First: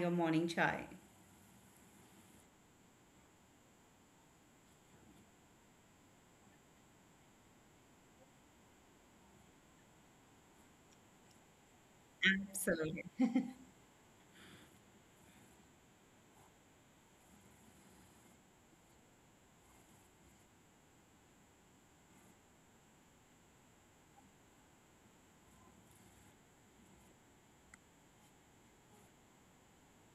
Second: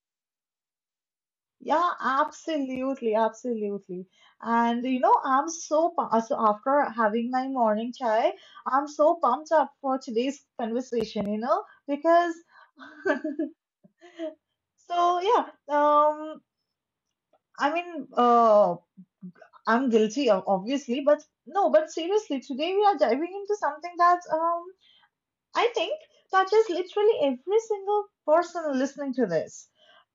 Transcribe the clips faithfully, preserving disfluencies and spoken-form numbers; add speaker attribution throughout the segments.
Speaker 1: your morning chai.
Speaker 2: Yeah, absolutely, absolutely. And you know, I'm so pu- uh, so after having my morning chai, I'm so pumped up for today's conversation, you know, because
Speaker 1: Absolutely.
Speaker 2: so yeah, um, I mean, uh, I'm guilty of obviously, but no, but seriously, today we are diving into something that um I think touches literally every single person listening to this.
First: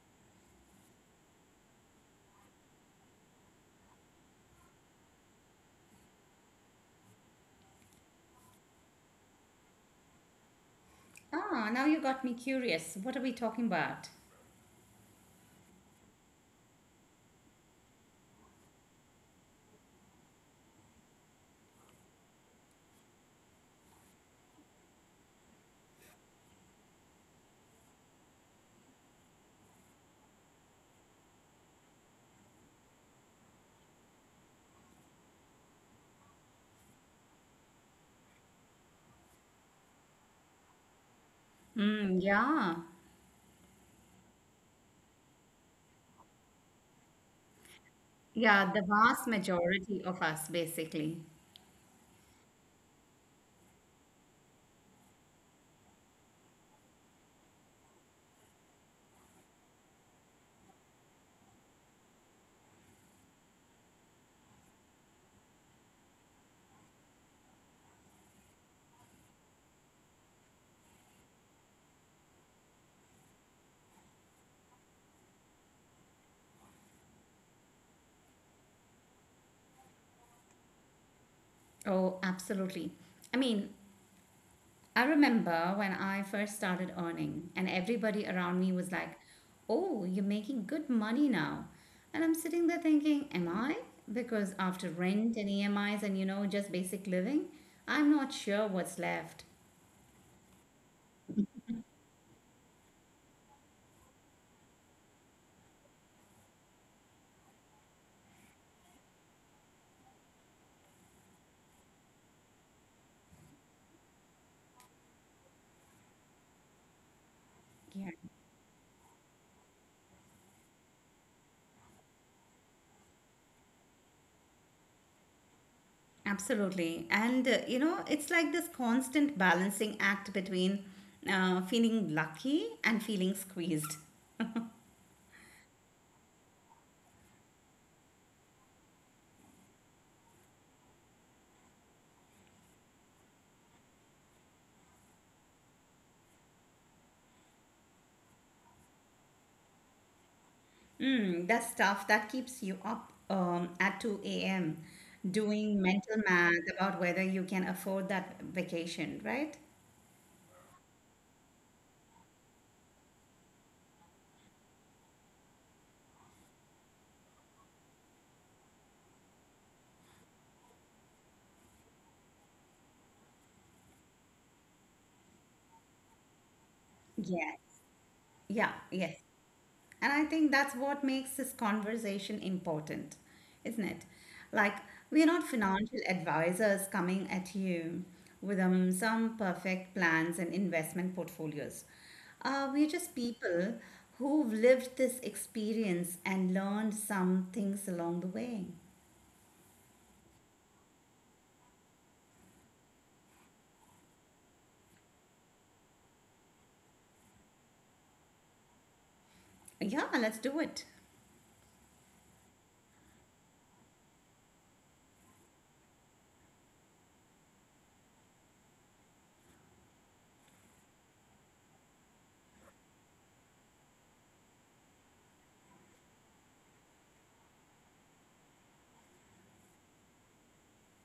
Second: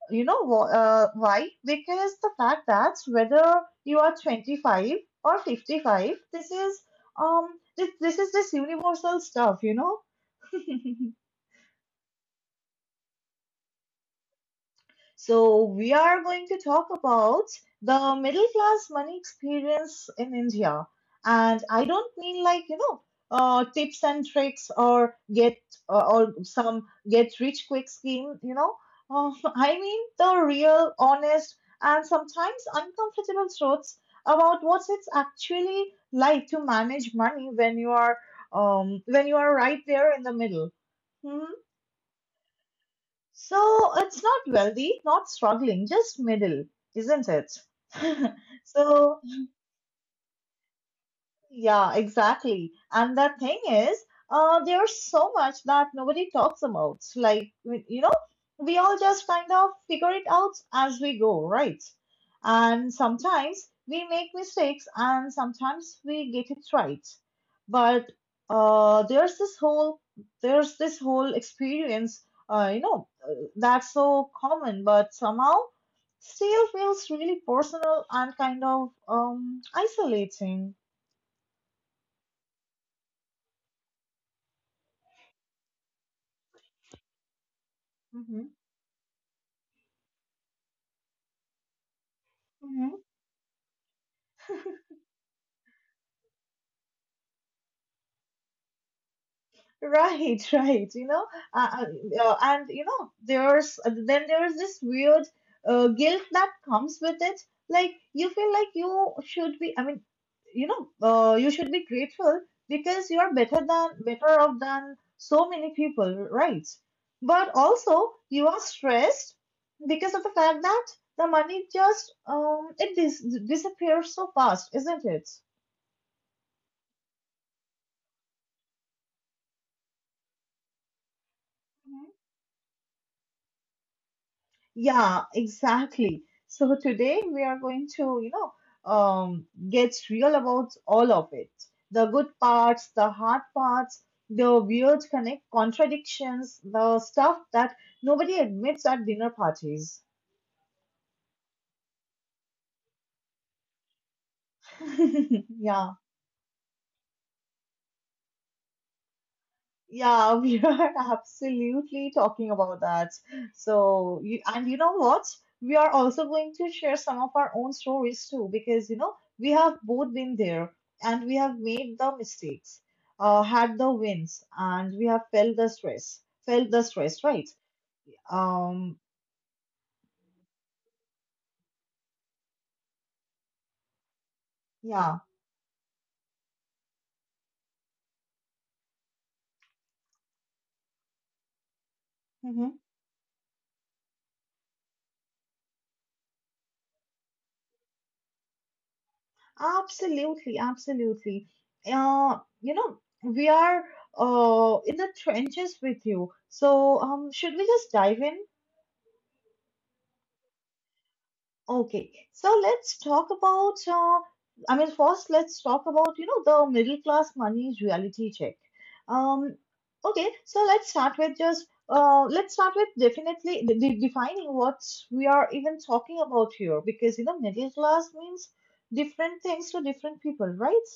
Speaker 2: You know wh- uh, why? Because the fact that whether you are twenty-five or fifty-five, this is um this, this is this universal stuff, you know.
Speaker 1: Ah, now you got me curious. What are we talking about?
Speaker 2: So, we are going to talk about the middle class money experience in India. And I don't mean like, you know, uh, tips and tricks or get uh, or some get rich quick scheme, you know. Uh, I mean the real, honest, and sometimes uncomfortable truths about what it's actually like to manage money when you are um, when you are right there in the middle. Hmm.
Speaker 1: Mm, yeah.
Speaker 2: So it's not wealthy, not struggling, just middle, isn't it?
Speaker 1: Yeah, the vast
Speaker 2: So
Speaker 1: majority of us, basically.
Speaker 2: yeah, exactly. And the thing is, uh, there's so much that nobody talks about. Like, we- you know, we all just kind of figure it out as we go, right? And sometimes we make mistakes and sometimes we get it right. But uh, there's this whole there's this whole experience, uh, you know, uh, that's so common, but somehow still feels really personal and kind of um, isolating.
Speaker 1: Oh, absolutely. I mean, I remember when I first started earning, and everybody around
Speaker 2: Mm-hmm.
Speaker 1: me was like, "Oh, you're making good money now." And I'm sitting there
Speaker 2: Mhm.
Speaker 1: thinking, "Am I?" Because after rent and E M Is and, you know, just basic living, I'm not sure what's left.
Speaker 2: Right, right. You know, uh, uh, uh, and you know, there's then there's this weird uh, guilt that comes with it. Like you feel like you should be. I mean, you know, uh, you should be grateful because you are better than better off than so many people, right? But
Speaker 1: Yeah,
Speaker 2: also you are stressed because of the fact that the money just um it dis disappears so fast, isn't it?
Speaker 1: absolutely. And, uh, you know, it's like this constant balancing act between uh, feeling lucky and feeling squeezed.
Speaker 2: Yeah, exactly. So today we are going to, you know, um, get real about all of it. The good parts, the hard parts, the weird connect contradictions, the stuff that nobody admits at dinner parties.
Speaker 1: Mm, that's tough. That keeps you up um, at two a m doing
Speaker 2: Yeah.
Speaker 1: mental math about whether you can afford that vacation, right?
Speaker 2: Yeah, we are absolutely talking about that. So, you, and you know what? We are also going to share some of our own stories too, because you know, we have both been there and we have made the mistakes, uh, had the wins, and we have felt the stress, felt the stress,
Speaker 1: Yes.
Speaker 2: right?
Speaker 1: Yeah,
Speaker 2: Um,
Speaker 1: yes. And I think that's what makes this conversation important, isn't it? Like, we're
Speaker 2: yeah.
Speaker 1: not financial advisors coming at you with um, some perfect plans and investment portfolios. Uh, we're
Speaker 2: Hmm.
Speaker 1: just people who've lived this experience and learned some things along the way.
Speaker 2: Absolutely, absolutely. Uh, you know, we are uh in the trenches with you. So, um, should we just dive in?
Speaker 1: Yeah, let's do it.
Speaker 2: Okay, so let's talk about. Uh, I mean, first let's talk about you know the middle class money reality check. Um, okay, so let's start with just uh, let's start with definitely de- de- defining what we are even talking about here, because you know middle class means different things to different people, right?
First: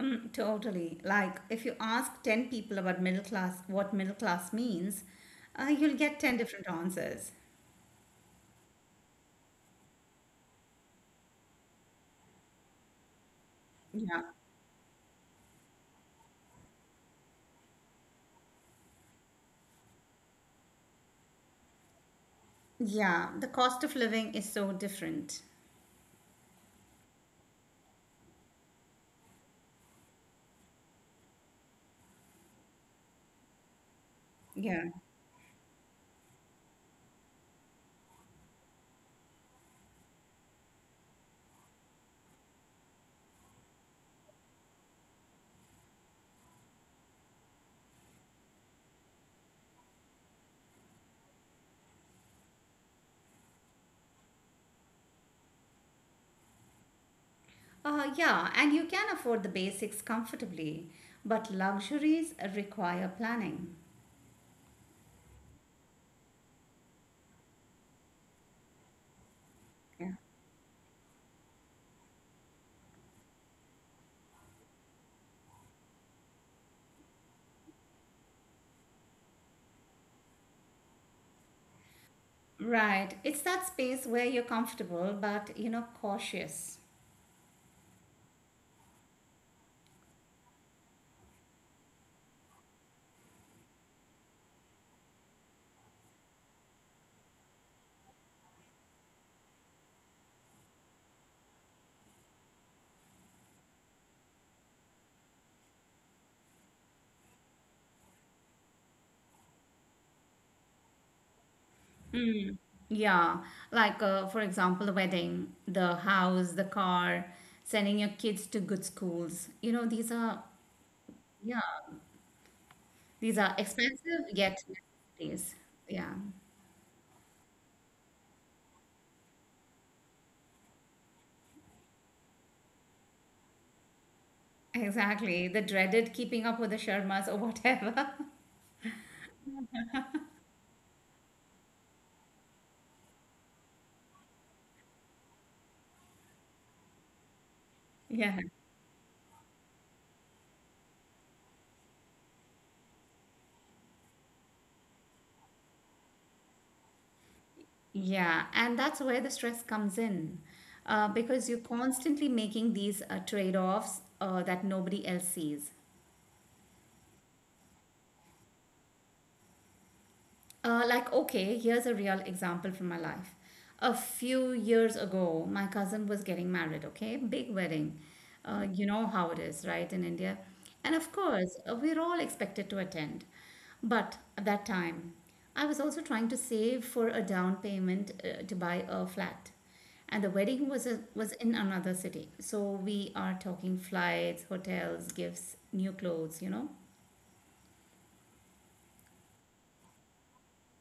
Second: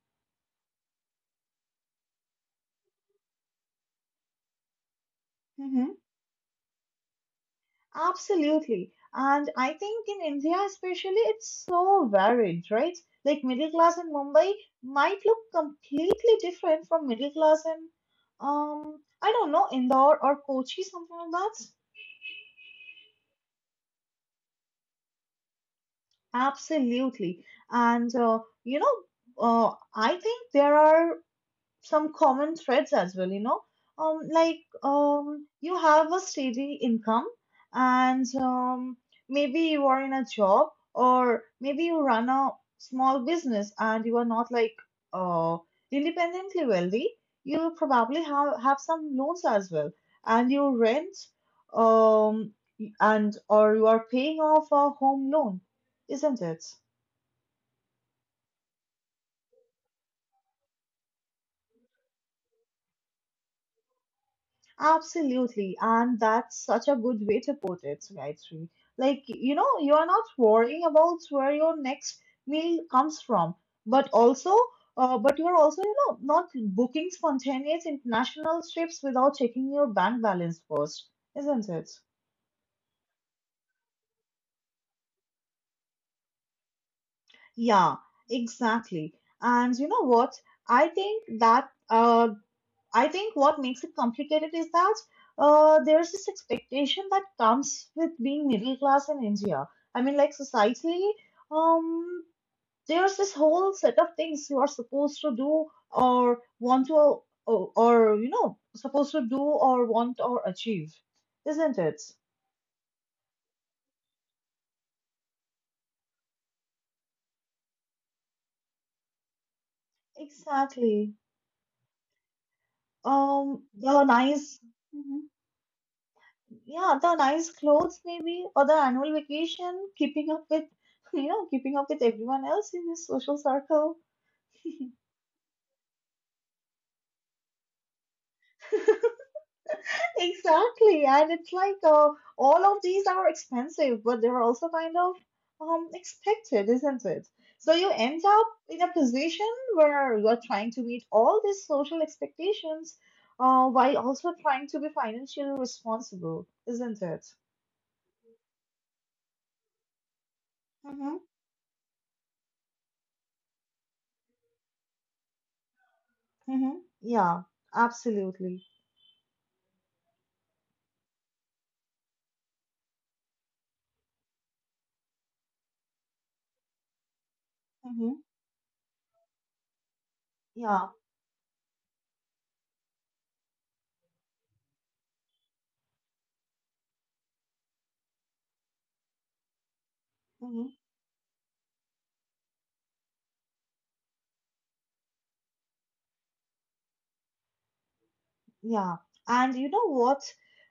Speaker 1: Mm, totally. Like, if you ask ten people about middle class, what middle class means, uh, you'll get ten different answers.
Speaker 2: Absolutely. And I think in India, especially, it's so varied, right? Like middle class in
Speaker 1: Yeah.
Speaker 2: Mumbai might look completely different from middle class in, um, I don't know, Indore or Kochi, something like that.
Speaker 1: Yeah. The cost of living is so different.
Speaker 2: Absolutely. And, uh, you know, uh, I think there are some common threads as well, you know. Um, like
Speaker 1: Yeah.
Speaker 2: um, you have a steady income, and um, maybe you are in a job, or maybe you run a small business, and you are not like uh, independently wealthy. You probably have have some loans as well, and you rent, um, and or you are paying off a home loan, isn't it?
Speaker 1: Uh, yeah. And you can afford the basics comfortably, but luxuries require planning.
Speaker 2: Absolutely, and that's such a good way to put it, Gayatri. Like, you know,
Speaker 1: Yeah.
Speaker 2: you're not worrying about where your next meal comes from, but also, uh, but you're also, you know, not booking spontaneous international trips without checking your bank balance first, isn't it?
Speaker 1: Right. It's that space where you're comfortable, but, you know, cautious.
Speaker 2: Yeah, exactly. And you know what? I think that uh, I think what makes it complicated is that uh, there's this expectation that comes with being middle class in India. I mean, like societally, um, there's this whole set of things you are supposed to do or want to, or, or you know, supposed to do or want or achieve, isn't it?
Speaker 1: Yeah, like uh, for example, the wedding, the house, the car, sending your kids to good schools. You know, these are,
Speaker 2: Exactly.
Speaker 1: yeah, these are
Speaker 2: Um, the
Speaker 1: expensive yet
Speaker 2: nice.
Speaker 1: necessities. Yeah,
Speaker 2: Yeah, the nice clothes maybe, or the annual vacation, keeping up with, you know, keeping up with everyone else in his social circle.
Speaker 1: exactly. The dreaded keeping up with the Sharmas or whatever.
Speaker 2: Exactly, and it's like uh, all of these are expensive, but they're also kind of um expected, isn't it? So you end
Speaker 1: Yeah.
Speaker 2: up in a position where you're trying to meet all these social expectations, uh, while also trying to be financially responsible, isn't it?
Speaker 1: Yeah, and that's where the stress comes in, uh,
Speaker 2: Mm-hmm.
Speaker 1: because you're constantly making these uh, trade-offs uh, that nobody else sees.
Speaker 2: Mm-hmm. Yeah, absolutely.
Speaker 1: Uh, like, okay, here's a real example from my life. A few years ago, my cousin was getting married, okay? Big wedding. Uh, you know how it is, right, in India. And
Speaker 2: Yeah,
Speaker 1: of course, uh, we're all expected to attend. But at that time, I was also trying to save for a down payment uh, to buy a flat. And the wedding
Speaker 2: mhm,
Speaker 1: was a, was in another city. So we are talking flights, hotels, gifts, new clothes, you know.
Speaker 2: yeah, and you know what?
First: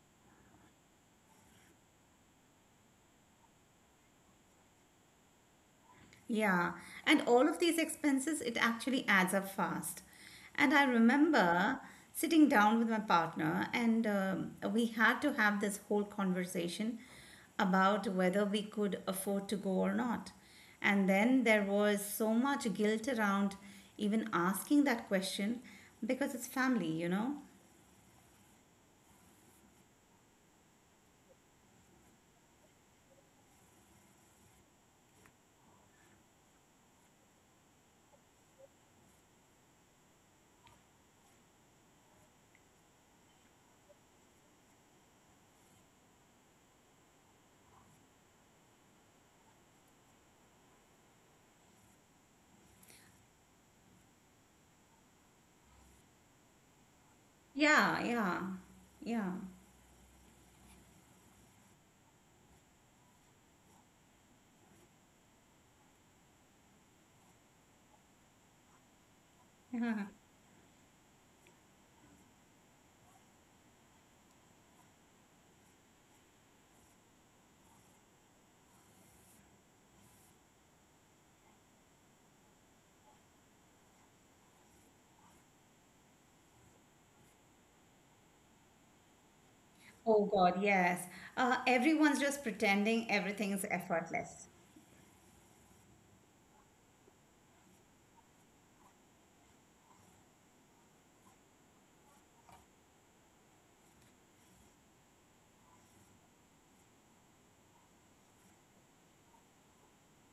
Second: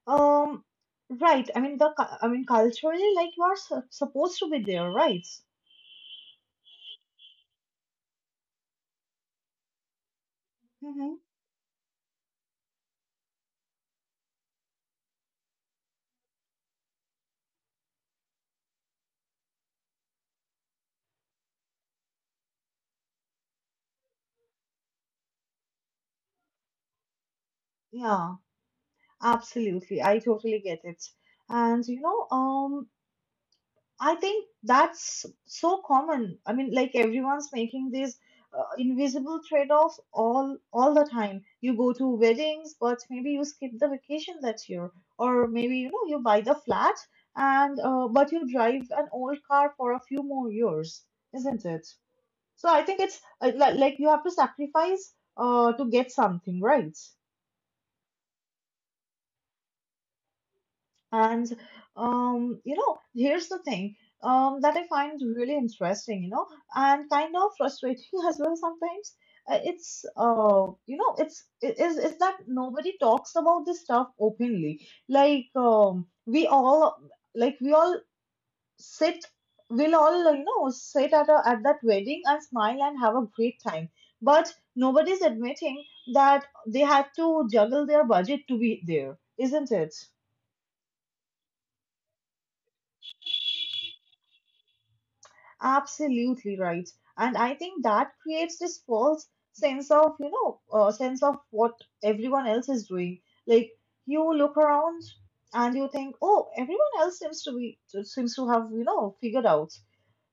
Speaker 2: Um, right. I mean the, cu- I mean culturally, like you are su- supposed to be there, right?
Speaker 1: Yeah, and all of these expenses, it actually adds up fast. And I
Speaker 2: Mm-hmm.
Speaker 1: remember sitting down with my partner, and um, we had to have this whole conversation about whether we could afford to go or not. And then there was so much guilt around even asking that question because it's family, you know?
Speaker 2: Yeah, absolutely. I totally get it. And you know, um, I think that's so common. I mean, like everyone's making these uh, invisible trade-offs all all the time. You go to weddings, but maybe you skip the vacation that year, or maybe you know you buy the flat and uh, but you drive an old car for a few more years, isn't it? So I think it's uh, li- like you have to sacrifice uh, to get something, right?
Speaker 1: Yeah, yeah,
Speaker 2: And um, you know, here's the thing um, that I find really interesting, you know, and kind of frustrating as well sometimes. Uh, It's
Speaker 1: yeah.
Speaker 2: uh, You know, it's it is is that nobody talks about this stuff openly. Like um, we all like we all sit, we'll all you know sit at a, at that wedding and smile and have a great time. But nobody's admitting that they had to juggle their budget to be there, isn't it?
Speaker 1: Oh God, yes. Uh, everyone's just pretending everything's effortless.
Speaker 2: Absolutely right. And I think that creates this false sense of, you know, uh, sense of what everyone else is doing. Like you look around and you think, oh, everyone else seems to be seems to have, you know, figured out,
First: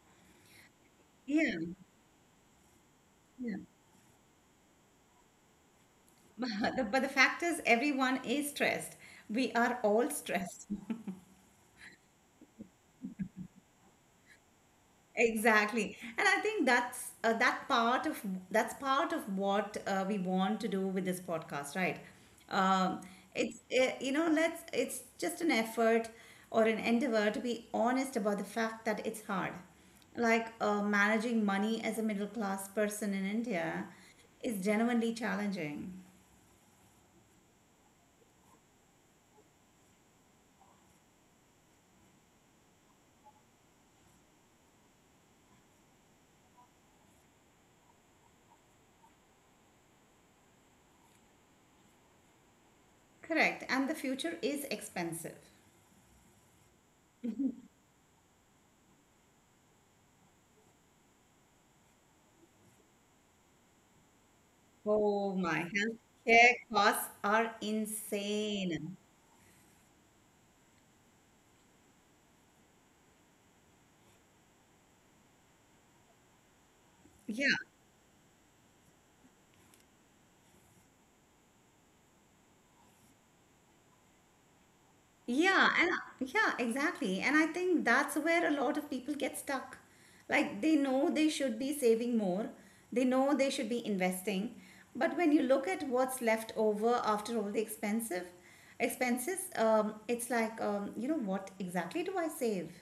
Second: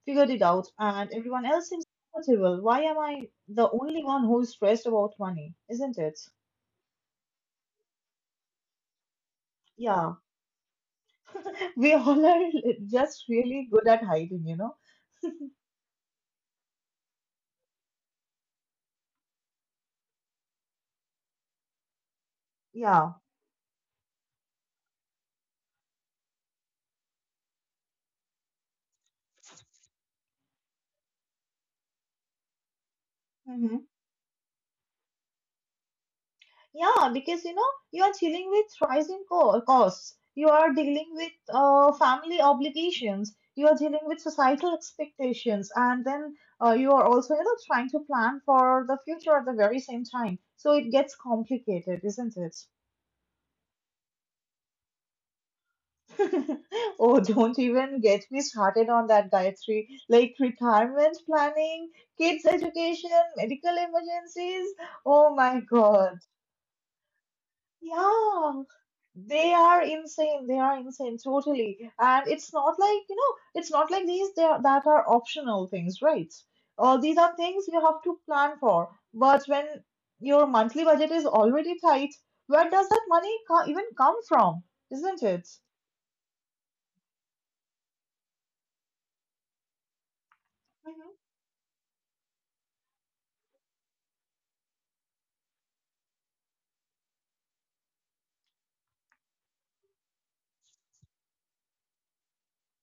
Speaker 2: figured it out, and everyone
Speaker 1: Yeah.
Speaker 2: else seems comfortable. Why am I
Speaker 1: Yeah.
Speaker 2: the only one who's stressed about money? Isn't it?
Speaker 1: But The- But the fact is, everyone is stressed. We are all
Speaker 2: Yeah,
Speaker 1: stressed.
Speaker 2: we all are just really good at hiding, you know.
Speaker 1: Exactly. And I think that's uh, that part of that's part of what uh, we want to do with this podcast, right? Um,
Speaker 2: Yeah.
Speaker 1: it's uh, you know, let's it's just an effort or an endeavor to be honest about the fact that it's hard. Like uh, managing money as a middle class person in India
Speaker 2: Mm-hmm.
Speaker 1: is genuinely challenging.
Speaker 2: Yeah, because you know, you are dealing with rising co- costs, you are dealing with uh, family obligations, you are dealing with societal expectations, and then uh, you are also, you know, trying to plan for the future at the very same time. So it gets complicated, isn't it?
Speaker 1: Correct. And the future is expensive.
Speaker 2: Oh, don't even get me started on that, Gayatri. Like retirement planning, kids' education, medical emergencies.
Speaker 1: Oh
Speaker 2: Oh my
Speaker 1: my,
Speaker 2: God.
Speaker 1: healthcare costs are
Speaker 2: Yeah.
Speaker 1: insane.
Speaker 2: They are insane. They are insane, totally. And it's not like, you know, it's not like these they are, that are optional things, right? Uh, these are
Speaker 1: Yeah,
Speaker 2: things you have to plan for. But when your monthly budget is already tight, where does that money co- even come from? Isn't it?
Speaker 1: yeah, and yeah, exactly. And I think that's where a lot of people get stuck. Like they know
Speaker 2: Hmm.
Speaker 1: they should be saving more, they know they should be investing, but when you look at what's left over after all the expensive expenses, um, it's like, um, you know, what exactly do I save?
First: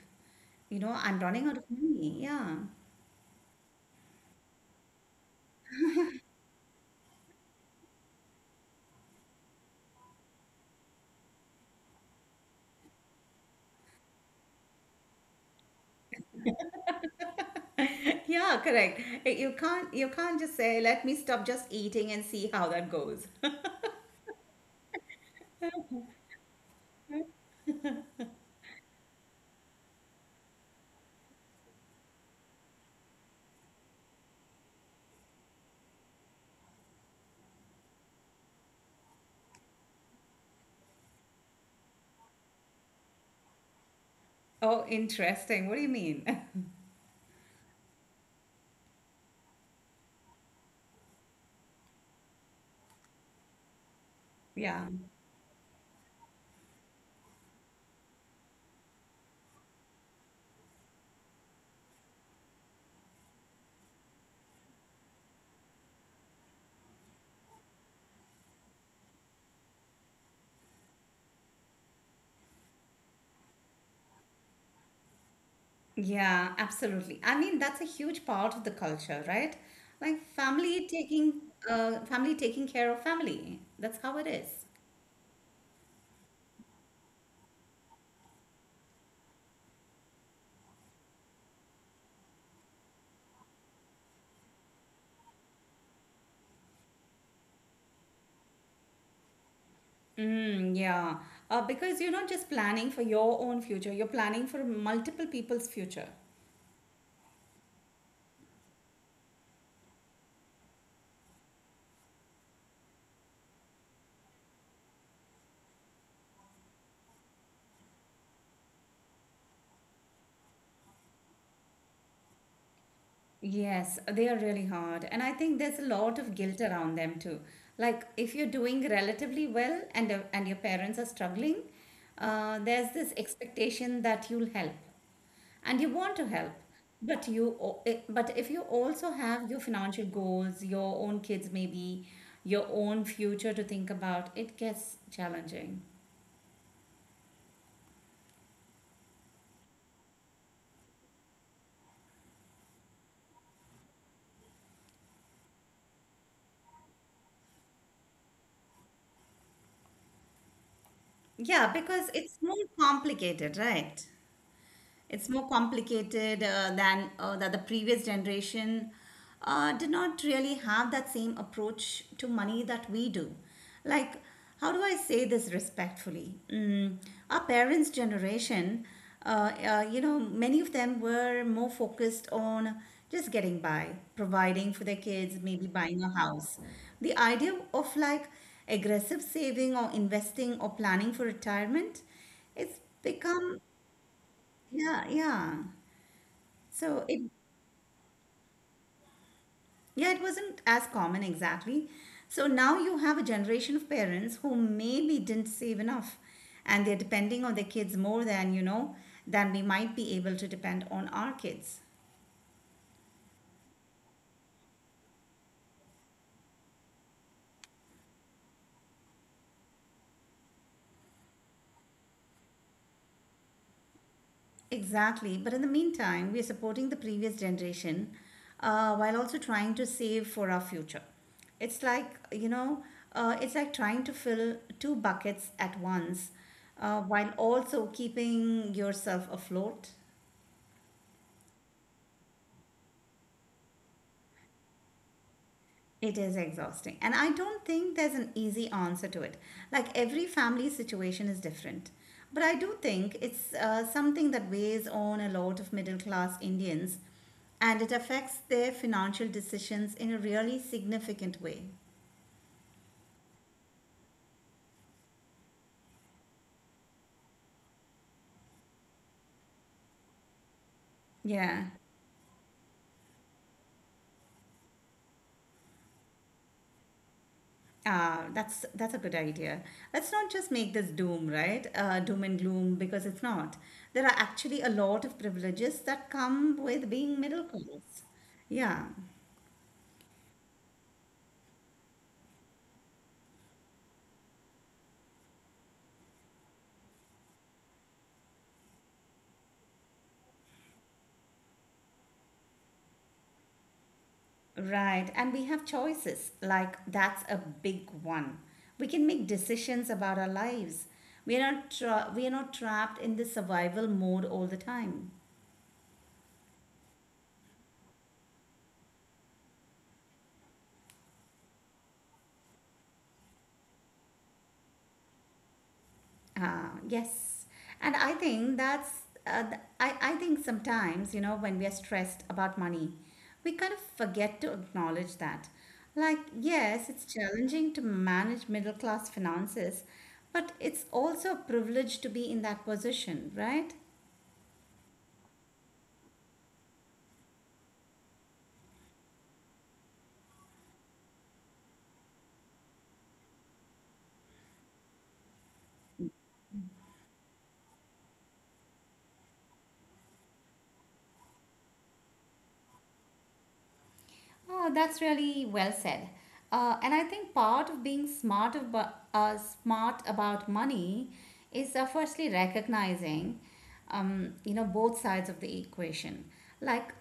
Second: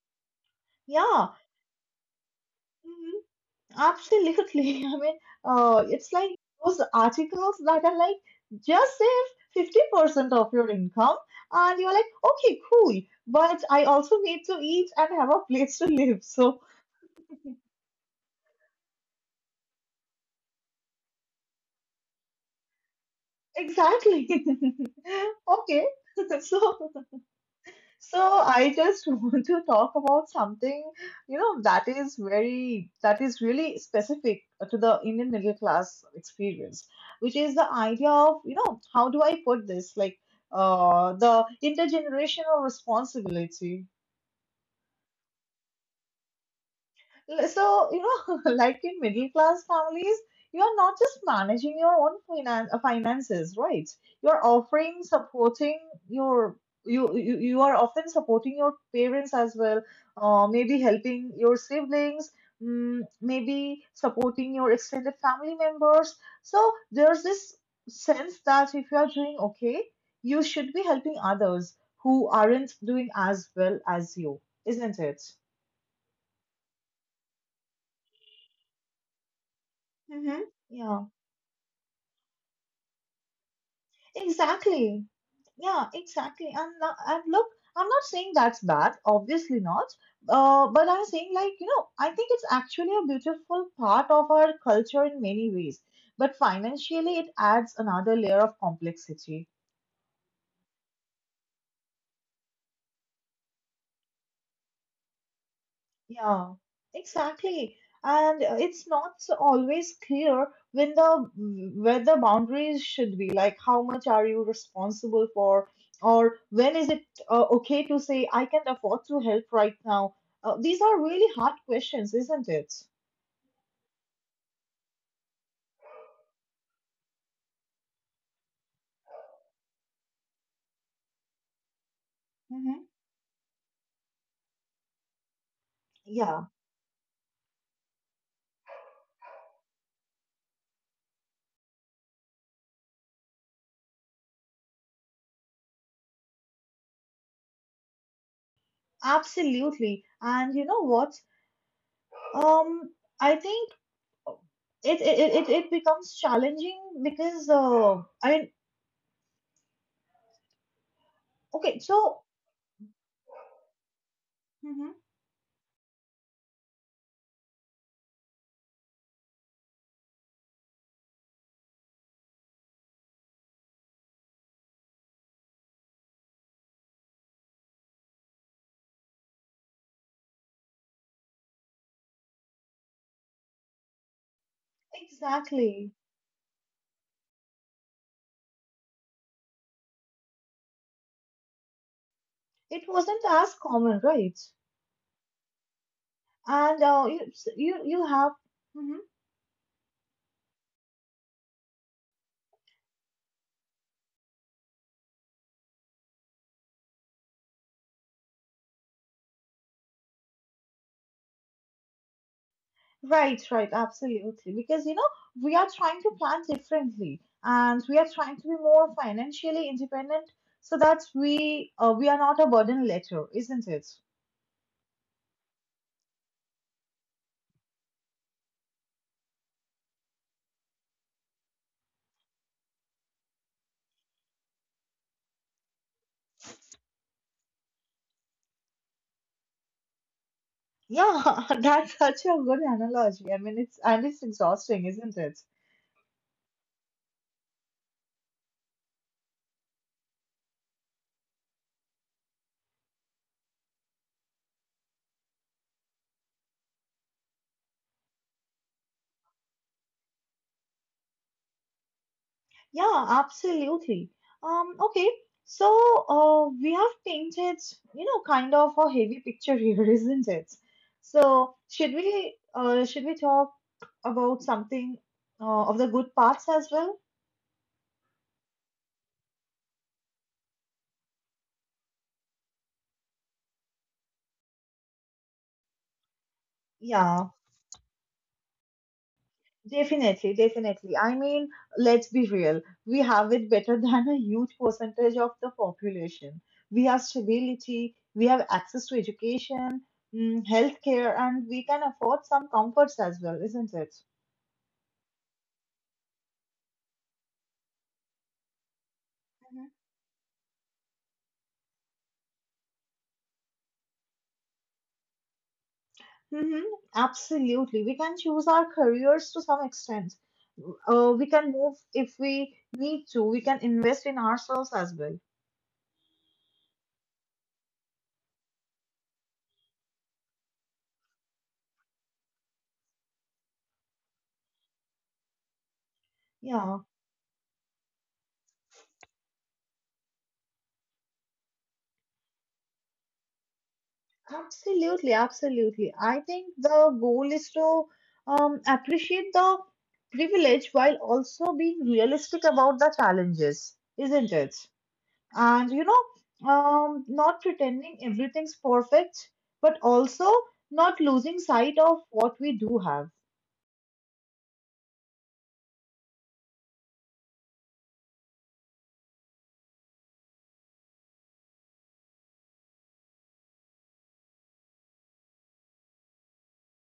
Speaker 1: You know, I'm
Speaker 2: Yeah.
Speaker 1: running out of money. Yeah.
Speaker 2: Absolutely. I mean, uh, it's like those articles that are like just save fifty percent of your income, and you're like, okay, cool, but I also need to eat and have a place to live. So,
Speaker 1: yeah correct Eh, you can't you can't just say let me stop just eating and see how that goes.
Speaker 2: exactly. Okay. So, so I just want to talk about something, you know, that is very, that is really specific to the Indian middle class experience, which is the idea of, you know, how do I put this? Like, uh, the intergenerational responsibility.
Speaker 1: Oh interesting, what do you mean?
Speaker 2: So, you know, like in middle class families, you're not just managing your own finan- uh, finances, right? You're
Speaker 1: yeah
Speaker 2: offering, supporting your you, you you are often supporting your parents as well, uh, maybe helping your siblings, mm, maybe supporting your extended family members. So there's this sense that if you are doing okay, you should be helping others who aren't doing as well as you, isn't it?
Speaker 1: yeah absolutely, I mean that's a huge part of the culture, right? Like
Speaker 2: Mm-hmm.
Speaker 1: family
Speaker 2: Yeah.
Speaker 1: taking uh, family taking care of family, that's how it is.
Speaker 2: Exactly. Yeah, exactly. And now, and look, I'm not saying that's bad, obviously not. Uh, but I'm saying like, you know, I think it's actually a beautiful part of our culture in many ways. But financially, it adds another layer of complexity.
Speaker 1: Mm, yeah, uh, because you're not just planning for your own future, you're planning for multiple people's future.
Speaker 2: Yeah, exactly. And uh, it's not so always clear when the where the boundaries should be. Like, how much are you responsible for, or when is it uh, okay to say I can afford to help right now? Uh, these are really hard questions, isn't it?
Speaker 1: Yes, they are really hard. And I think there's a lot of guilt around them too. Like if you're doing relatively well and uh, and your parents are struggling, uh,
Speaker 2: Hmm.
Speaker 1: there's this expectation that you'll help. And you want to
Speaker 2: Yeah,
Speaker 1: help, but you o- i- but if you also have your financial goals, your own kids maybe, your own future to think about, it gets challenging.
Speaker 2: absolutely. And you know what? Um, I think uh, it it it, it it becomes challenging because uh, I mean,
Speaker 1: Yeah,
Speaker 2: okay,
Speaker 1: because
Speaker 2: so
Speaker 1: it's more complicated, right?
Speaker 2: hmm
Speaker 1: It's more complicated uh, than uh, that the previous generation uh, did not really have that same approach to money that we do. Like, how do I say this respectfully? Mm, our parents' generation, uh, uh, you know, many of them were more focused on just getting by, providing for their kids, maybe
Speaker 2: exactly
Speaker 1: buying a house. The idea of like aggressive saving or investing or planning for retirement, it's
Speaker 2: it wasn't as
Speaker 1: become
Speaker 2: common, right?
Speaker 1: yeah yeah
Speaker 2: And
Speaker 1: so
Speaker 2: uh,
Speaker 1: it,
Speaker 2: you, you you have mhm.
Speaker 1: yeah, it wasn't as common exactly. So now you have a generation of parents who maybe didn't save enough and they're depending on their kids more than, you know, than we might be able to depend on our kids.
Speaker 2: Right, right, absolutely. Because you know we are trying to plan differently, and we are trying to be more financially independent, so that we uh, we are not a burden later, isn't it?
Speaker 1: Exactly. But in the meantime, we're supporting the previous generation uh, while also trying to save for our future. It's like, you know, uh, it's like trying to fill two buckets at once uh, while also keeping yourself afloat.
Speaker 2: Yeah, that's such a good analogy. I mean, it's and it's exhausting, isn't it?
Speaker 1: It is exhausting. And I don't think there's an easy answer to it. Like every family situation is different. But I do think it's uh, something that weighs on a lot of middle class Indians and it affects their financial decisions in a really significant way.
Speaker 2: Yeah, absolutely. Um, okay, so uh, we have painted, you know, kind of a heavy picture here, isn't it? So
Speaker 1: Yeah.
Speaker 2: should we uh, should we talk about something uh, of the good parts as well?
Speaker 1: Ah, that's that's a good idea. Let's not just make this doom, right? Uh, doom and gloom, because it's not. There are actually a lot of privileges that come with being
Speaker 2: Yeah,
Speaker 1: middle class. Yeah.
Speaker 2: definitely, definitely. I mean, let's be real. We have it better than a huge percentage of the population. We have stability, we have access to education, mm, healthcare, and we can afford some comforts as well, isn't it?
Speaker 1: Right, and we have choices. Like, that's a big one. We can make decisions about our lives. We are not tra- we are not trapped in the survival mode all the time.
Speaker 2: Mm-hmm. Absolutely. We can choose our careers to some extent. Uh, we can move if we need to. We can invest in ourselves as well.
Speaker 1: Ah, yes, and I think that's uh, th- I I think sometimes, you know, when we are stressed about money, we kind of forget to acknowledge that. Like,
Speaker 2: Yeah,
Speaker 1: yes, it's challenging to manage middle class finances, but it's also a privilege to be in that position, right?
Speaker 2: absolutely. Absolutely. I think the goal is to um, appreciate the privilege while also being realistic about the challenges, isn't it? And, you know, um, not pretending everything's perfect, but also not losing sight of what we do have.
Speaker 1: Oh, that's really well said. Uh, and I think part of being smart about uh, smart about money is uh, firstly recognizing, um, you know, both sides of the equation, like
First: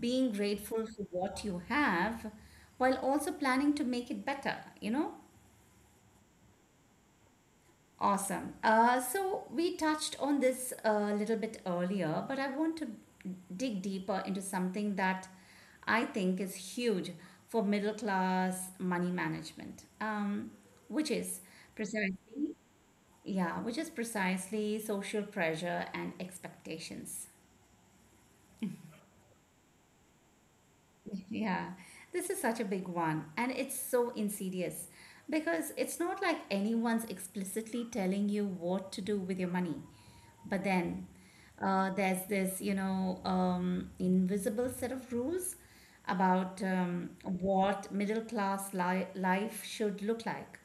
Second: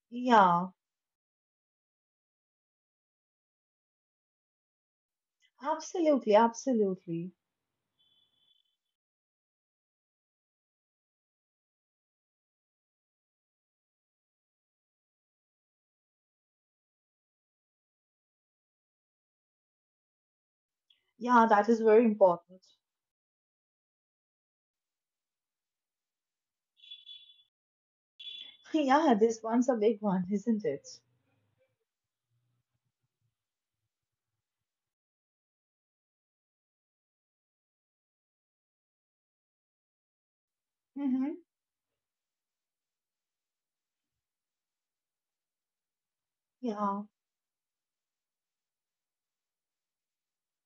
Speaker 1: being
Speaker 2: Yeah.
Speaker 1: grateful for what you have, while also planning to make it better. You know,
Speaker 2: Absolutely, absolutely.
Speaker 1: Awesome. Uh, so we touched on this a little bit earlier, but I want to dig deeper into something that I think is huge for middle class money management, um, which is
Speaker 2: Yeah, that is very
Speaker 1: precisely,
Speaker 2: important.
Speaker 1: yeah, which is precisely social pressure and expectations.
Speaker 2: Yeah, this one's a big one, isn't it?
Speaker 1: Yeah, this is such a big one, and it's so insidious because it's not like anyone's explicitly telling you what to do with your money. But then
Speaker 2: Mm-hmm.
Speaker 1: uh, there's this, you know, um, invisible set of rules about
Speaker 2: Yeah,
Speaker 1: um, what middle class li- life should look like.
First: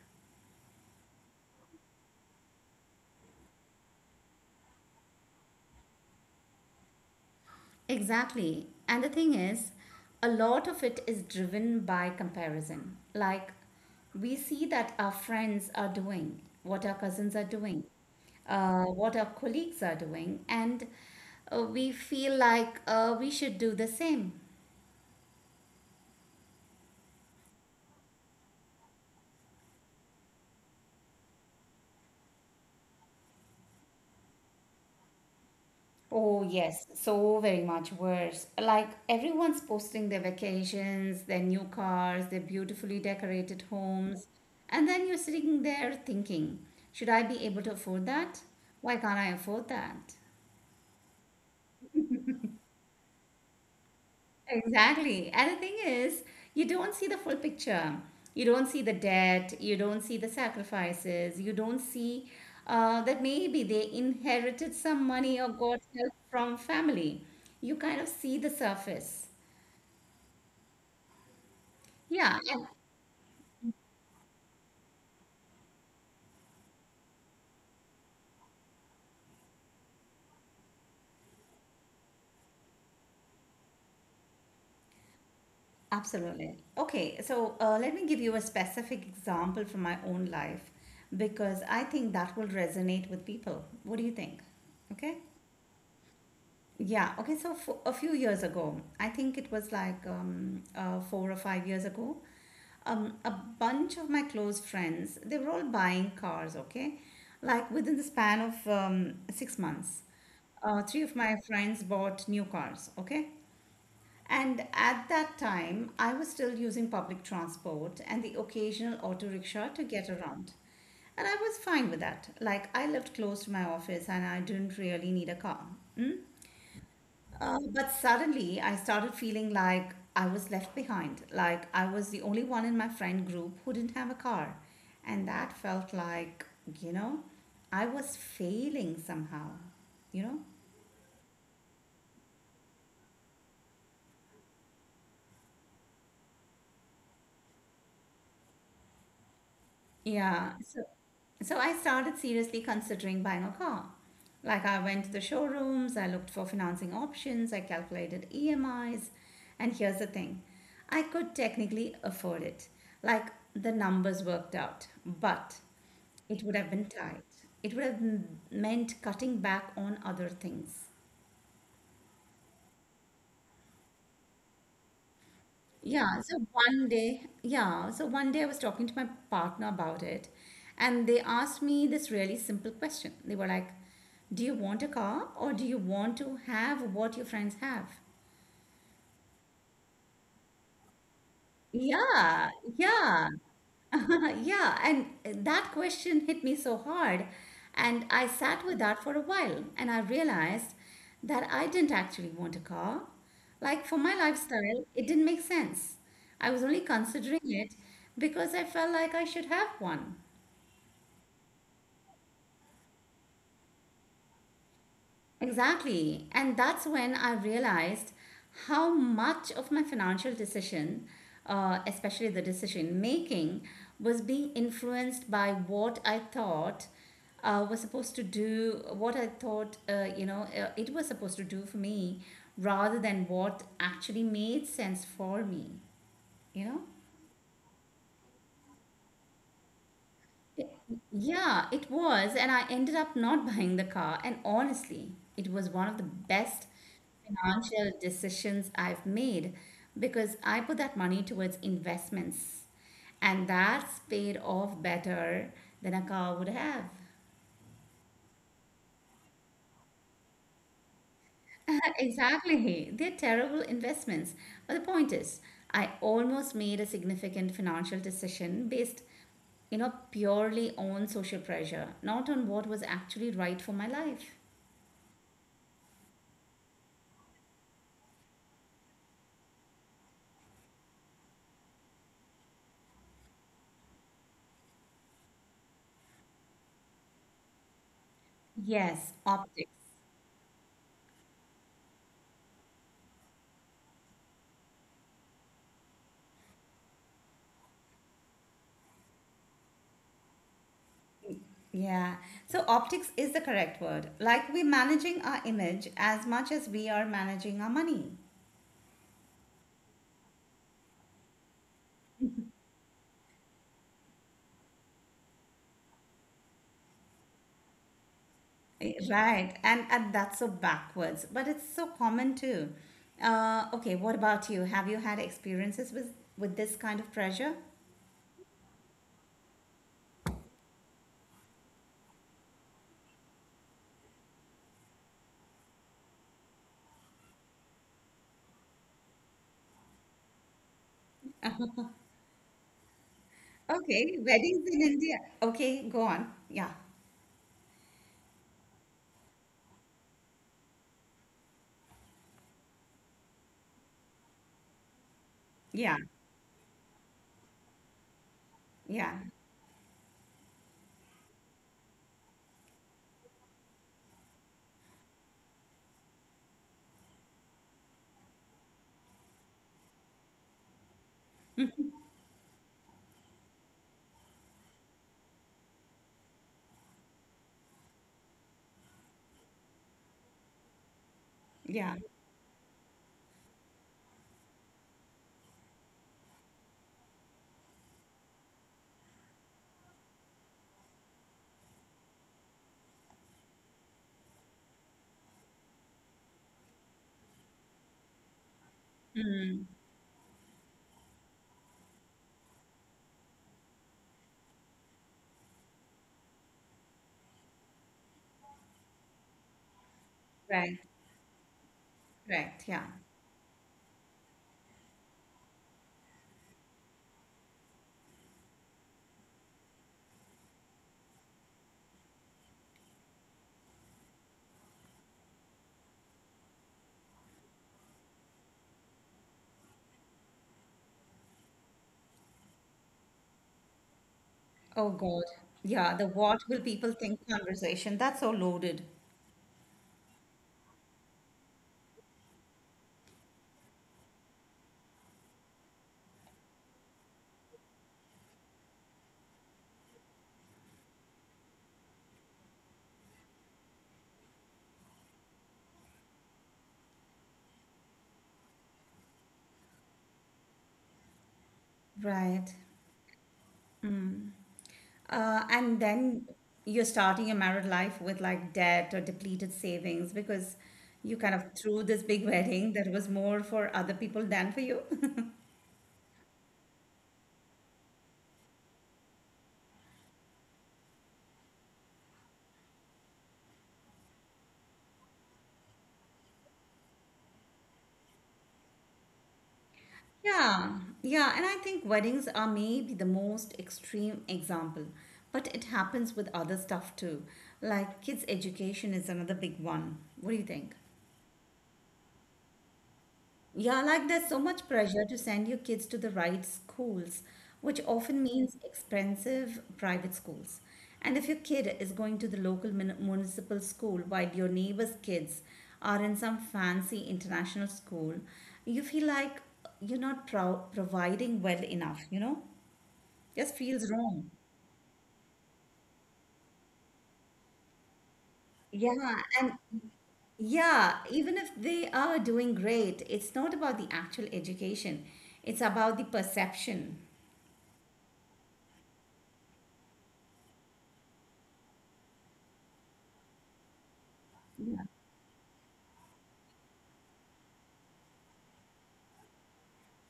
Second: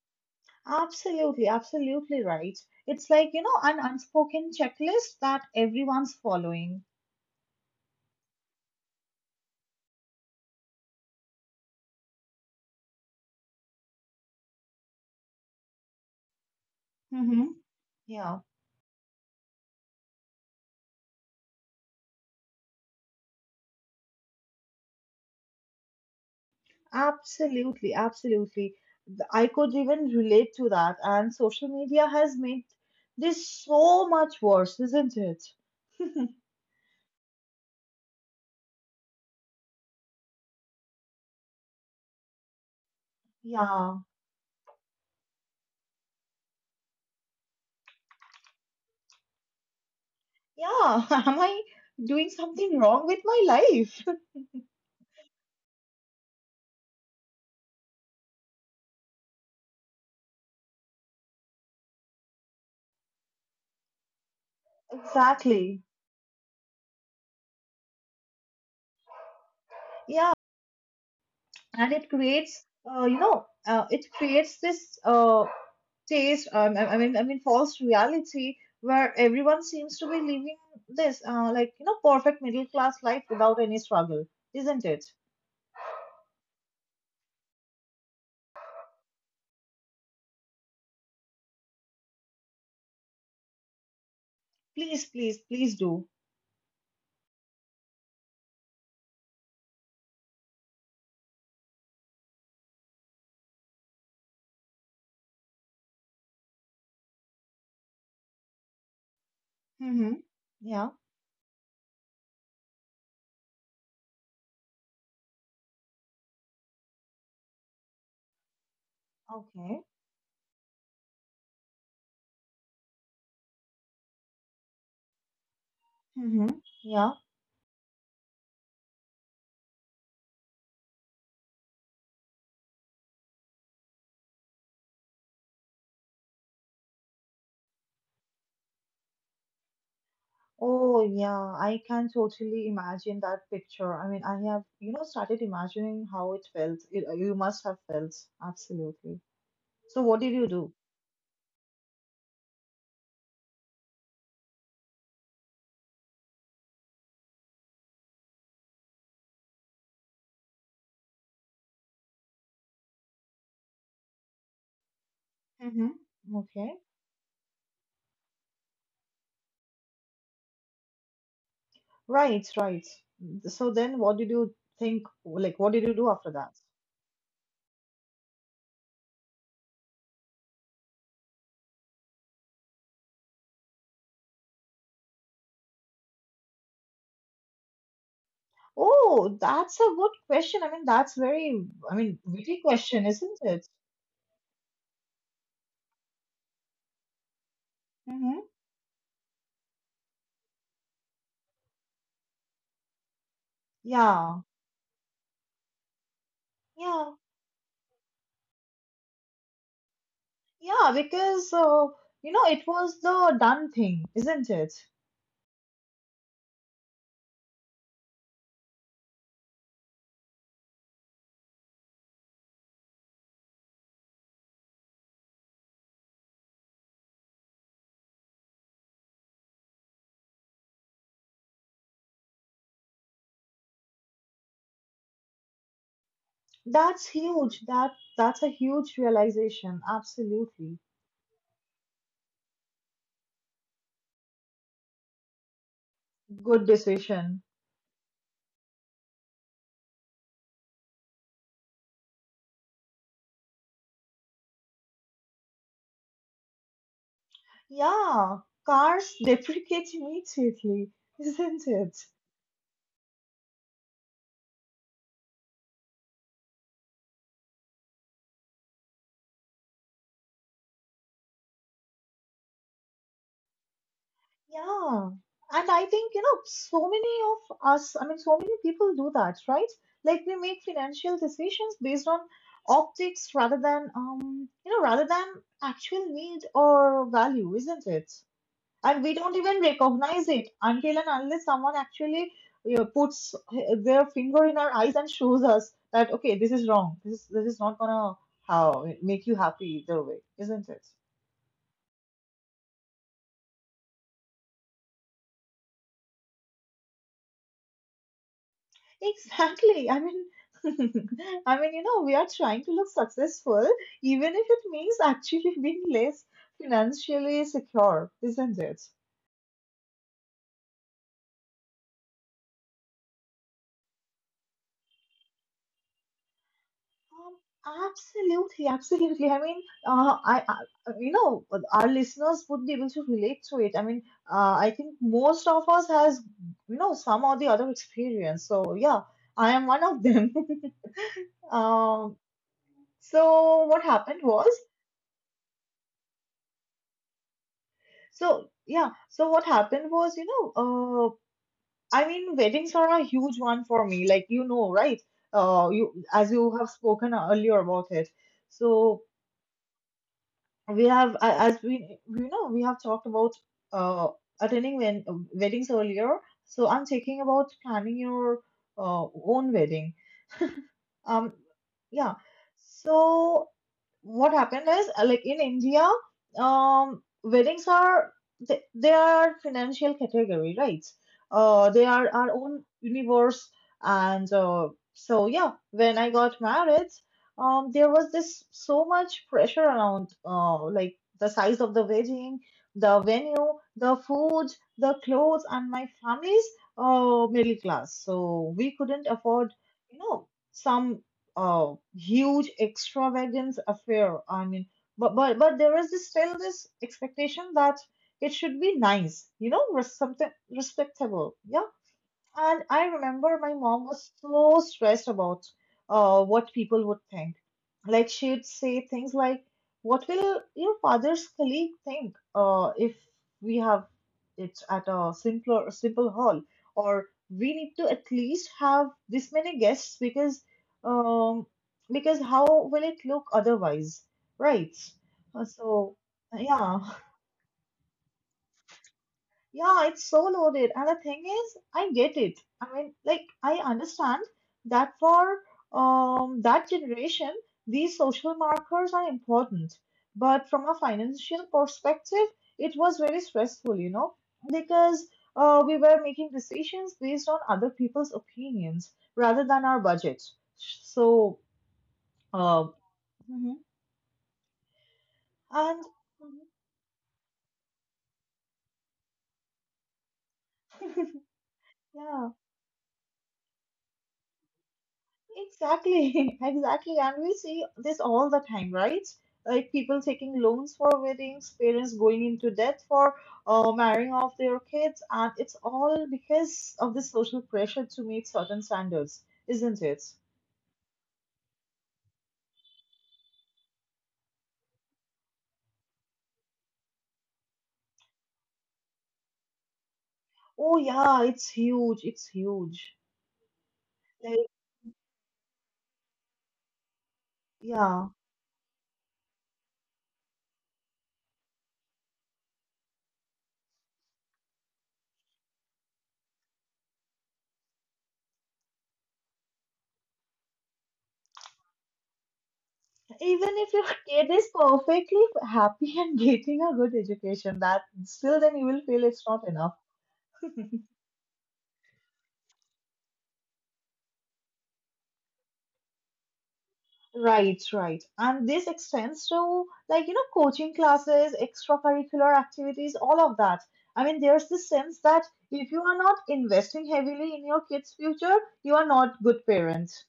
Speaker 2: absolutely, absolutely right. It's like, you know, an unspoken checklist that everyone's following.
Speaker 1: Exactly. And the thing is, a lot of it is driven by comparison. Like, we see that our friends are doing, what our cousins are
Speaker 2: Mm-hmm.
Speaker 1: doing,
Speaker 2: Yeah,
Speaker 1: uh, what our colleagues are doing, and uh, we feel like uh, we should do the same.
Speaker 2: absolutely, absolutely. Th- I could even relate to that. And social media has made this so much worse, isn't it?
Speaker 1: Oh, yes, so very much worse. Like everyone's posting their vacations, their new cars, their beautifully decorated
Speaker 2: Yeah,
Speaker 1: homes. And then you're sitting there thinking, should I be able to afford that? Why can't I afford that?
Speaker 2: yeah. Am I doing something wrong with my life?
Speaker 1: Exactly. And the thing is, you don't see the full picture. You don't see the debt. You don't see the sacrifices. You don't see uh, that maybe they inherited some money or got
Speaker 2: Exactly.
Speaker 1: help from family. You kind of see the surface.
Speaker 2: Yeah, and it
Speaker 1: Yeah,
Speaker 2: creates
Speaker 1: ab-
Speaker 2: uh, you know uh, it creates this uh, taste um, I, I mean i mean false reality where everyone seems to be living this uh, like you know perfect middle class life without any struggle, isn't it?
Speaker 1: Absolutely. Okay, so uh, let me give you a specific example from my own life because I think that will resonate with people. What do you think?
Speaker 2: Please,
Speaker 1: Okay.
Speaker 2: please, please do.
Speaker 1: Yeah, okay, so for a few years ago, I think it was like um, uh, four or five years ago, um, a bunch of my close friends, they were all buying cars, okay? Like within the span of um, six months.
Speaker 2: Mm-hmm.
Speaker 1: Uh,
Speaker 2: Yeah.
Speaker 1: three of my friends bought new cars, okay? And at that time, I was still using public transport and the occasional auto rickshaw
Speaker 2: Okay.
Speaker 1: to get around. And I was fine with that. Like, I lived close to my office and I didn't really need a car. Mm?
Speaker 2: Mm-hmm. Yeah.
Speaker 1: Uh, but suddenly, I started feeling like I was left behind, like I was the only one in my friend group who didn't have a car. And that felt like, you know, I was failing somehow, you know?
Speaker 2: Oh, yeah. I can totally imagine that picture. I mean, I have, you know, started imagining how it felt. It, you must have felt. Absolutely. So, what did you
Speaker 1: Yeah.
Speaker 2: do?
Speaker 1: So, so I started seriously considering buying a car. Like I went to the showrooms, I looked for financing options, I calculated E M Is, and here's the thing. I could technically afford it. Like the numbers worked out, but
Speaker 2: Mm-hmm.
Speaker 1: it would have
Speaker 2: Okay.
Speaker 1: been tight. It would have m- meant cutting back on other things.
Speaker 2: Right, right. So then what did you think? Like, what did you do
Speaker 1: Yeah,
Speaker 2: after
Speaker 1: so
Speaker 2: that?
Speaker 1: one day, yeah, so one day I was talking to my partner about it, and they asked me this really simple question. They were like, "Do you want a car or do you want to have what your friends have?"
Speaker 2: Oh, that's a good question. I mean, that's very, I mean,
Speaker 1: Yeah,
Speaker 2: witty question,
Speaker 1: yeah.
Speaker 2: isn't it?
Speaker 1: Yeah, and eh, that question hit me so hard. And I
Speaker 2: Mm-hmm.
Speaker 1: sat with that for a while and I realized that I didn't actually want a car. Like for my
Speaker 2: Yeah,
Speaker 1: lifestyle, it didn't make sense. I was only
Speaker 2: yeah,
Speaker 1: considering it because I felt like I should have one.
Speaker 2: yeah, because, uh, you know, it was the done thing, isn't it?
Speaker 1: Exactly. And that's when I realized how much of my financial decision, uh, especially the decision making, was being influenced by what I thought uh, was supposed to do, what I thought, uh, you know, uh, it was supposed to do for me rather than what actually made sense for me, you know?
Speaker 2: That's huge. That that's a huge realization. Absolutely.
Speaker 1: Yeah, it was. And I ended up not buying the car. And honestly, it was one of the
Speaker 2: Good
Speaker 1: best
Speaker 2: decision.
Speaker 1: financial decisions I've made because I put that money towards investments. And that's paid off better than a car would have.
Speaker 2: Yeah, cars deprecate immediately, isn't it?
Speaker 1: Exactly. They're terrible investments. But the point is, I almost made a significant financial decision based, you know, purely on social pressure, not on what was actually right for my life.
Speaker 2: Yeah, and I think, you know, so many of us, I mean, so many people do that, right? Like we make financial decisions based on optics rather than, um, you know, rather than actual need or value, isn't it? And we
Speaker 1: Yes,
Speaker 2: don't even
Speaker 1: optics.
Speaker 2: recognize it until and unless someone actually, you know, puts their finger in our eyes and shows us that, okay, this is wrong. This is, this is not gonna how make you happy either way, isn't it?
Speaker 1: Yeah. So optics is the correct word. Like we're managing our image as much as we are managing our money.
Speaker 2: Exactly. I mean, I mean, you know, we are trying to look successful, even if it means actually being less financially secure, isn't it?
Speaker 1: Eh, Right. And, and that's so backwards, but it's so common too. Uh, okay, what about you? Have you had experiences with, with this kind of pressure?
Speaker 2: Um, absolutely, absolutely. I mean, uh, I, I, you know, our listeners would be able to relate to it. I mean, uh, I think most of us has, you know, some or the other experience. So yeah, I am one of them. um, so what happened
Speaker 1: Okay,
Speaker 2: was,
Speaker 1: weddings in India. Okay, go on. Yeah.
Speaker 2: so yeah, so what happened was, you know, uh, I mean, weddings are a huge one for me, like you know, right? Uh, you
Speaker 1: Yeah.
Speaker 2: as you have spoken earlier about it. So
Speaker 1: Yeah.
Speaker 2: we have, a- as we you know, we have talked about uh attending when, uh, weddings earlier. So I'm thinking about planning your uh, own wedding. Um, yeah. So what happened is uh, like in India, um, weddings are they, they are financial category, right? Uh, they
Speaker 1: Yeah.
Speaker 2: are our own universe, and uh, so yeah, when I got married, um, there was this so much pressure around uh, like the size of the wedding, the venue, the food, the clothes, and my family's uh, middle class, so we couldn't afford
Speaker 1: Mm,
Speaker 2: you know some uh, huge extravagance affair. I mean, but but but there is this- still this expectation that it should be nice, you know, res- something
Speaker 1: right.
Speaker 2: respectable. Yeah,
Speaker 1: Right.
Speaker 2: and I
Speaker 1: Yeah.
Speaker 2: remember my mom was so stressed about uh, what people would think. Like she'd say things like, "What will your father's colleague think uh, if we have it at a simpler, simple hall?" Or we need to at least have this many guests because um, because how will it look otherwise, right?
Speaker 1: Oh God.
Speaker 2: Uh, So
Speaker 1: Yeah, the "what will
Speaker 2: yeah,
Speaker 1: people think" conversation. That's so loaded.
Speaker 2: yeah, it's so loaded. And the thing is, I get it. I mean, like, I understand that for um, that generation, these social markers are important. But from a financial perspective, it was very stressful, you know, because uh, we were making decisions based on other people's opinions rather than our budget. So,
Speaker 1: Right.
Speaker 2: uh, mhm.
Speaker 1: Uh, and
Speaker 2: and
Speaker 1: then you're starting your married life with like debt or depleted savings because you kind of threw this big
Speaker 2: yeah.
Speaker 1: wedding that was more for other people than for you.
Speaker 2: Exactly, exactly. And we see this all the time, right? Like people taking loans for weddings, parents going into debt for uh, marrying off their kids, and it's all because of the social pressure to meet certain standards, isn't it?
Speaker 1: Yeah, yeah, and I think weddings are maybe the most extreme example, but it happens with other stuff too. Like kids' education is another big one. What do you think?
Speaker 2: Oh, yeah, it's huge. It's huge.
Speaker 1: Yeah, like there's so
Speaker 2: Like,
Speaker 1: much pressure to send your kids to the right schools, which
Speaker 2: yeah,
Speaker 1: often means expensive private schools. And if your kid is going to the local mun- municipal school while your neighbor's kids are in some fancy international school, you feel like you're not pro- providing well enough, you know?
Speaker 2: even
Speaker 1: Just
Speaker 2: if your
Speaker 1: feels
Speaker 2: kid
Speaker 1: wrong.
Speaker 2: is perfectly happy and getting a good education, that still then you will feel
Speaker 1: Yeah,
Speaker 2: it's not
Speaker 1: and
Speaker 2: enough.
Speaker 1: yeah, even if they are doing great, it's not about the actual education, it's about the perception.
Speaker 2: Right, right. And this extends to like, you know, coaching classes, extracurricular activities, all of that. I mean, there's this sense that if you are not investing heavily in your kids' future, you are not good parents,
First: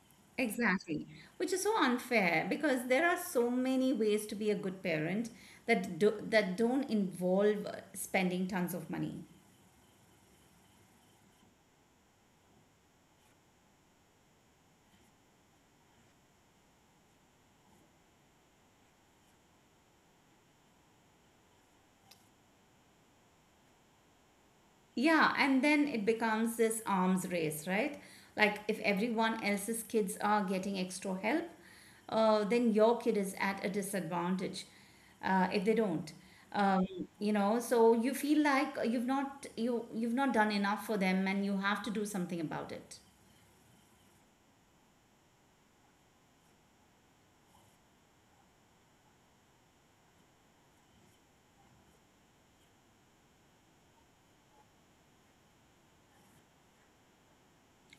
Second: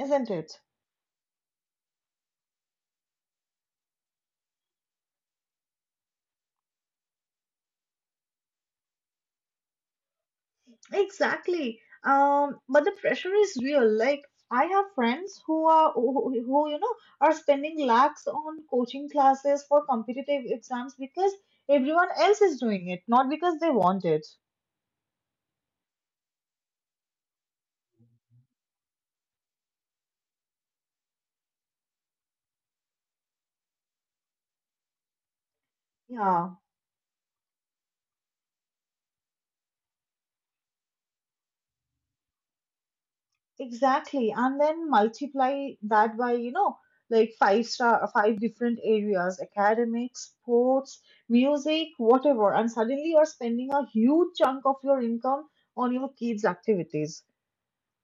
Speaker 2: isn't it?
Speaker 1: Exactly, which is so unfair because there are so many ways to be a good parent that do, that don't involve uh, spending tons of money.
Speaker 2: Exactly. Um, but the pressure is real. Like, I have friends who are who, who you know are spending lakhs on coaching classes for competitive exams because everyone else is doing it, not because they want it.
Speaker 1: Yeah, and then it becomes this arms race, right? Like if everyone else's kids are getting extra help, uh, then your kid is at a disadvantage uh, if they don't.
Speaker 2: Yeah.
Speaker 1: Um, you know, so you feel like you've not you you've not done enough for them, and you have to do something about it.
Speaker 2: Exactly. And then multiply that by, you know, like five star, five different areas, academics, sports, music, whatever. And suddenly you're spending a huge chunk of your income on your kids' activities.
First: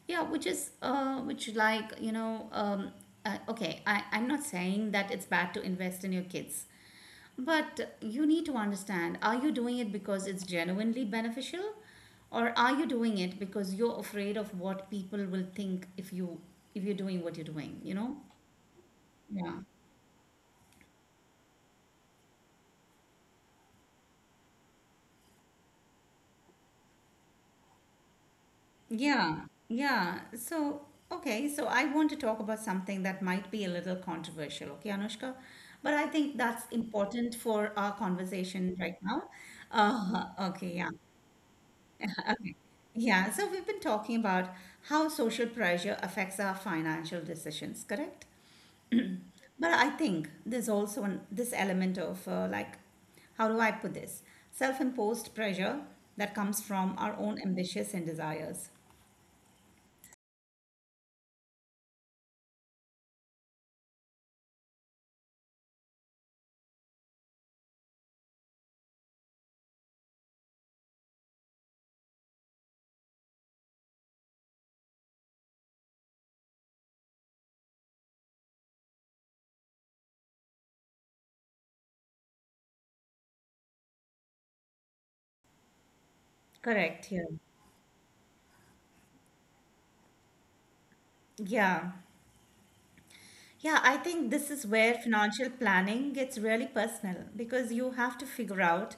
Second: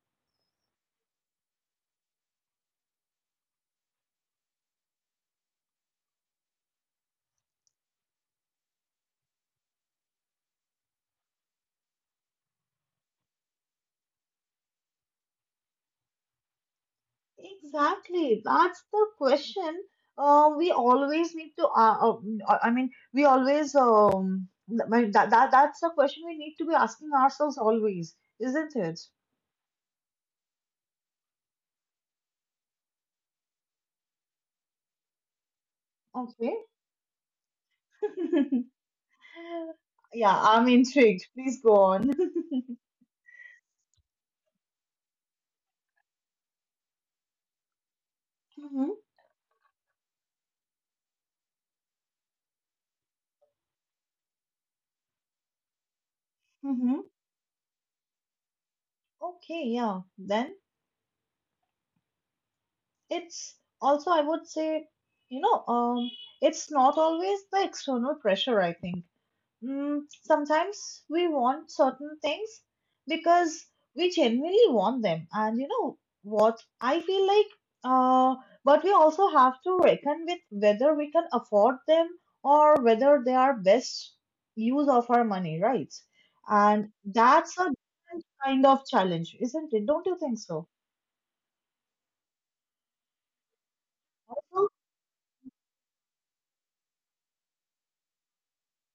Speaker 1: Yeah, which is uh, which like you know, um, uh, okay, I I'm not saying that it's bad to invest in your kids, but you need to understand: are you doing it because it's genuinely beneficial, or are you doing it because you're afraid of what people will think if you if you're doing what you're doing? You know?
Speaker 2: Exactly. That's the
Speaker 1: Yeah.
Speaker 2: question uh, we always need to, uh, uh, I mean, we always, um, that, that, that's the question we need to be asking ourselves always, isn't it?
Speaker 1: Yeah, yeah. So, okay, so I want to talk about something that might be a little controversial, okay, Anushka? But I think
Speaker 2: Okay.
Speaker 1: that's important for our conversation right now. Uh,
Speaker 2: Yeah, I'm
Speaker 1: okay, yeah.
Speaker 2: intrigued. Please go on.
Speaker 1: Okay. Yeah, so we've been talking about how social pressure affects our financial decisions, correct?
Speaker 2: Mm-hmm,
Speaker 1: But I think there's also an, this element of uh, like, how do I put this? Self-imposed pressure that comes from
Speaker 2: mm-hmm.
Speaker 1: our own ambitions and desires.
Speaker 2: Okay, yeah. Then it's also, I would say, you know, um, it's not always the external pressure, I think. Mm, sometimes we want certain things because we genuinely want them. And you know what? I feel like, uh, but we also have to reckon with whether we can afford them or whether they are best use of our money, right? And
Speaker 1: Correct, yeah.
Speaker 2: that's a different kind of challenge, isn't it? Don't you think so?
Speaker 1: Yeah. Yeah, I think this is
Speaker 2: So,
Speaker 1: where financial planning gets really personal because you have to figure out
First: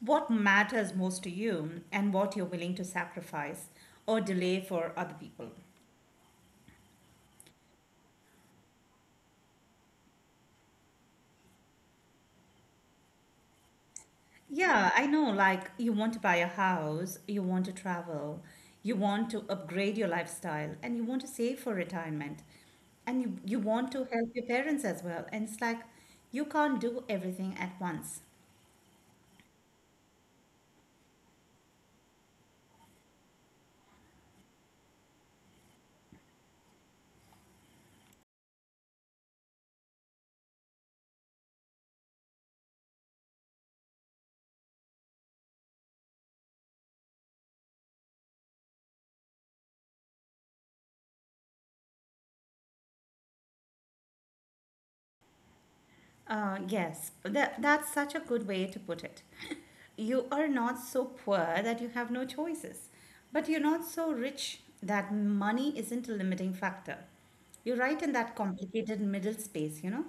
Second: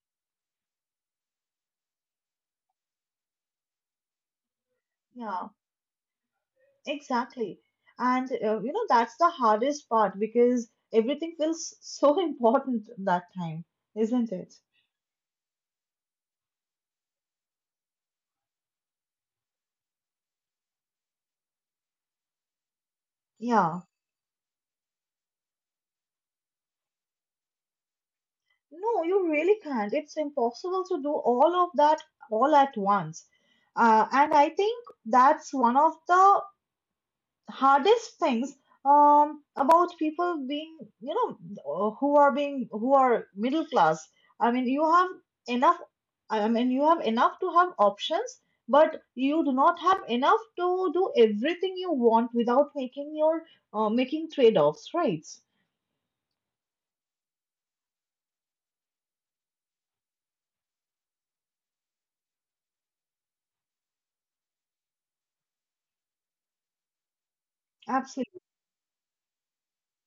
Speaker 1: what matters most to you and what you're willing to sacrifice or delay for other
Speaker 2: yeah.
Speaker 1: people.
Speaker 2: Exactly. And uh, you know, that's the hardest part because everything feels so important that time, isn't it?
Speaker 1: Yeah, I know, like you want to buy a house, you want to travel, you want to upgrade your lifestyle, and you want to save for retirement, and you, you
Speaker 2: Yeah.
Speaker 1: want to help your parents as well. And it's like you can't do everything at once.
Speaker 2: No, you really can't. It's impossible to do all of that all at once. Uh, and I think that's one of the hardest things um, about people being, you know, uh, who are being, who are middle class. I mean, you have enough, I mean, you have enough to have options, but you do not have enough to do everything you want without making your, uh, making trade-offs, right?
Speaker 1: Uh, yes, that, that's such a good way to put it. You are not so poor that you have no choices, but you're not so rich that money isn't a limiting factor. You're right in that
Speaker 2: Absolutely.
Speaker 1: complicated middle space, you know?